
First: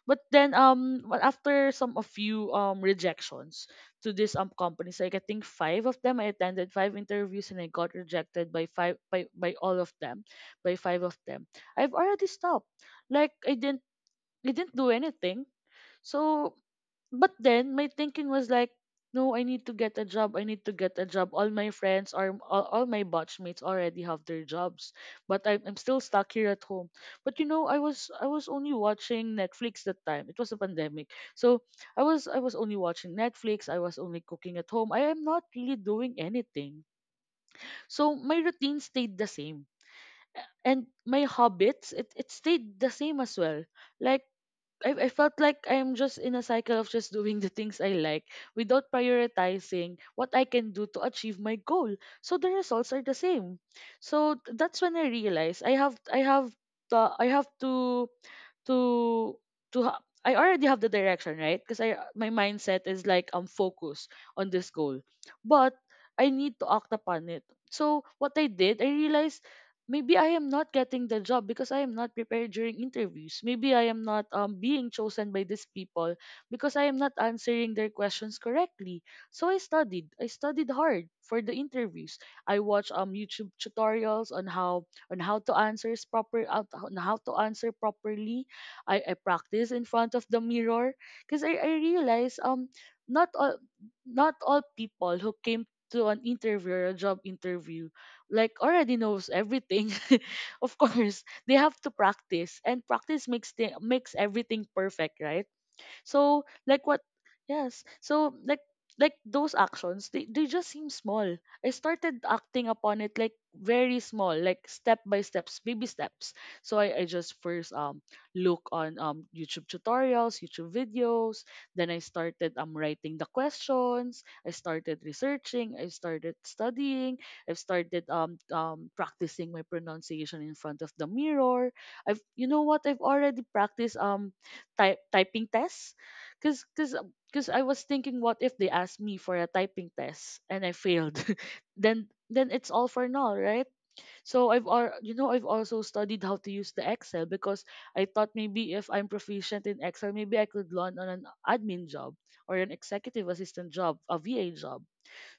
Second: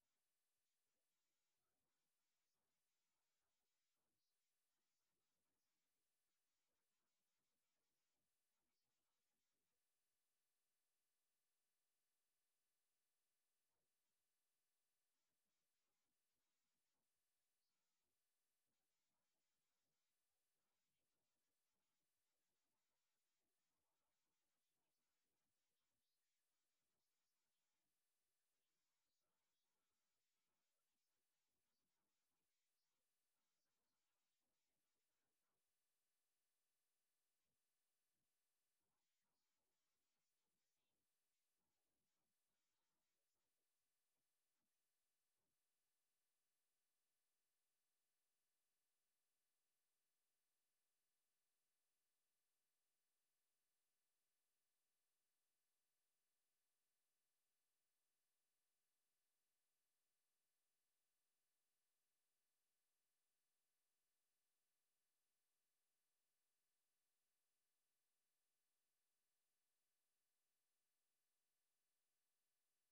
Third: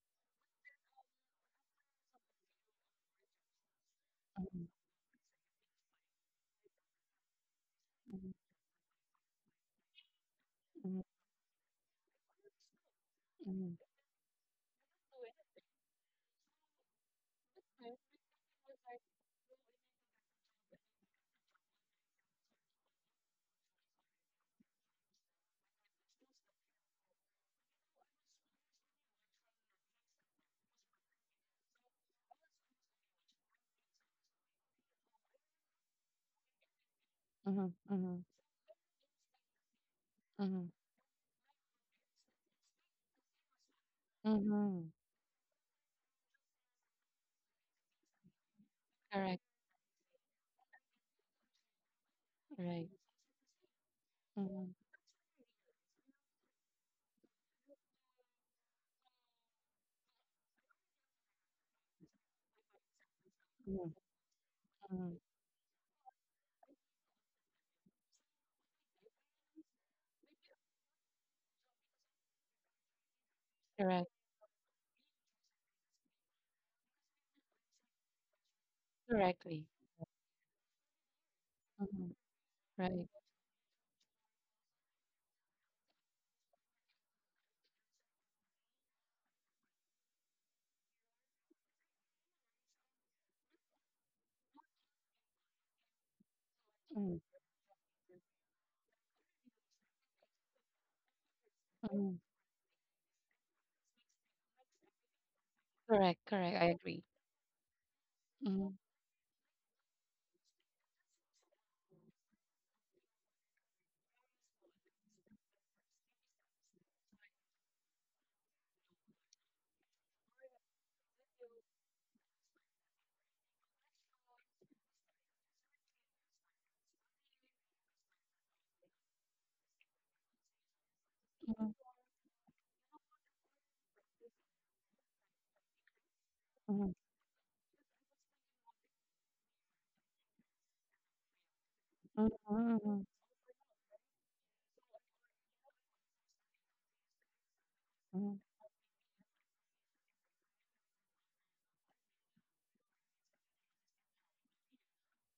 but then well, after some of few rejections to these companies, like I think five of them, I attended five interviews and I got mhm, rejected by five by all of them, by mhm, five of them. I've already stopped. Like mhm, I didn't do anything. So but then my thinking was like, no, I need to get a job. I need to get a job. All my friends or all my batchmates already have their jobs, but I'm still stuck here at home. But you know, I was only watching Netflix that time. It was a pandemic, so I was only watching Netflix. I was only cooking at home. I am not really doing anything. mhm, So mhm, my routine stayed the same, mhm, and my habits, it stayed the same as well, like mhm, mhm. I felt like I'm just in a cycle of just doing the things I like without Correct. prioritizing what I can do to achieve my goal. So the results Right. are the same. So Mhm, that's when I realized I have the I have to to I already have the direction, right? Because I my mindset is like I'm mhm, focused on this goal, mhm. but I need to act upon it. So what I did, I realized maybe I am not getting the job because I am not prepared during interviews. Maybe I am Correct. not being chosen by these people because I am not answering their questions correctly. So I Correctly. studied. I studied hard for the Mhm. interviews. I watched Right. YouTube tutorials on how to answer proper out- on how to answer properly. I practice in front of the mirror because I realize not all not all people who came to an interview or a Mhm, job interview like already knows everything of course they have to mhm. practice, and practice makes everything perfect, right? Correct. so Correct. like what Agree. Yes, Mhm, those actions, they just seem small. I started acting upon it, like very small, like step by steps, baby steps. So I just first look on YouTube videos. Then I started writing the questions. I started researching. I started studying. I've started practicing my pronunciation in front of the mirror. I've, you know what, I've already practiced type typing tests. Cause, mhm, cause, um, cause I was thinking, what if they asked me for a typing test and I failed? then, mhm, then it's all mhm, for null, right? So I've, al- you know, I've also studied how to use the Excel, because I thought mhm, maybe if I'm proficient in Excel, maybe I could land on an admin job or an executive assistant job, a VA job.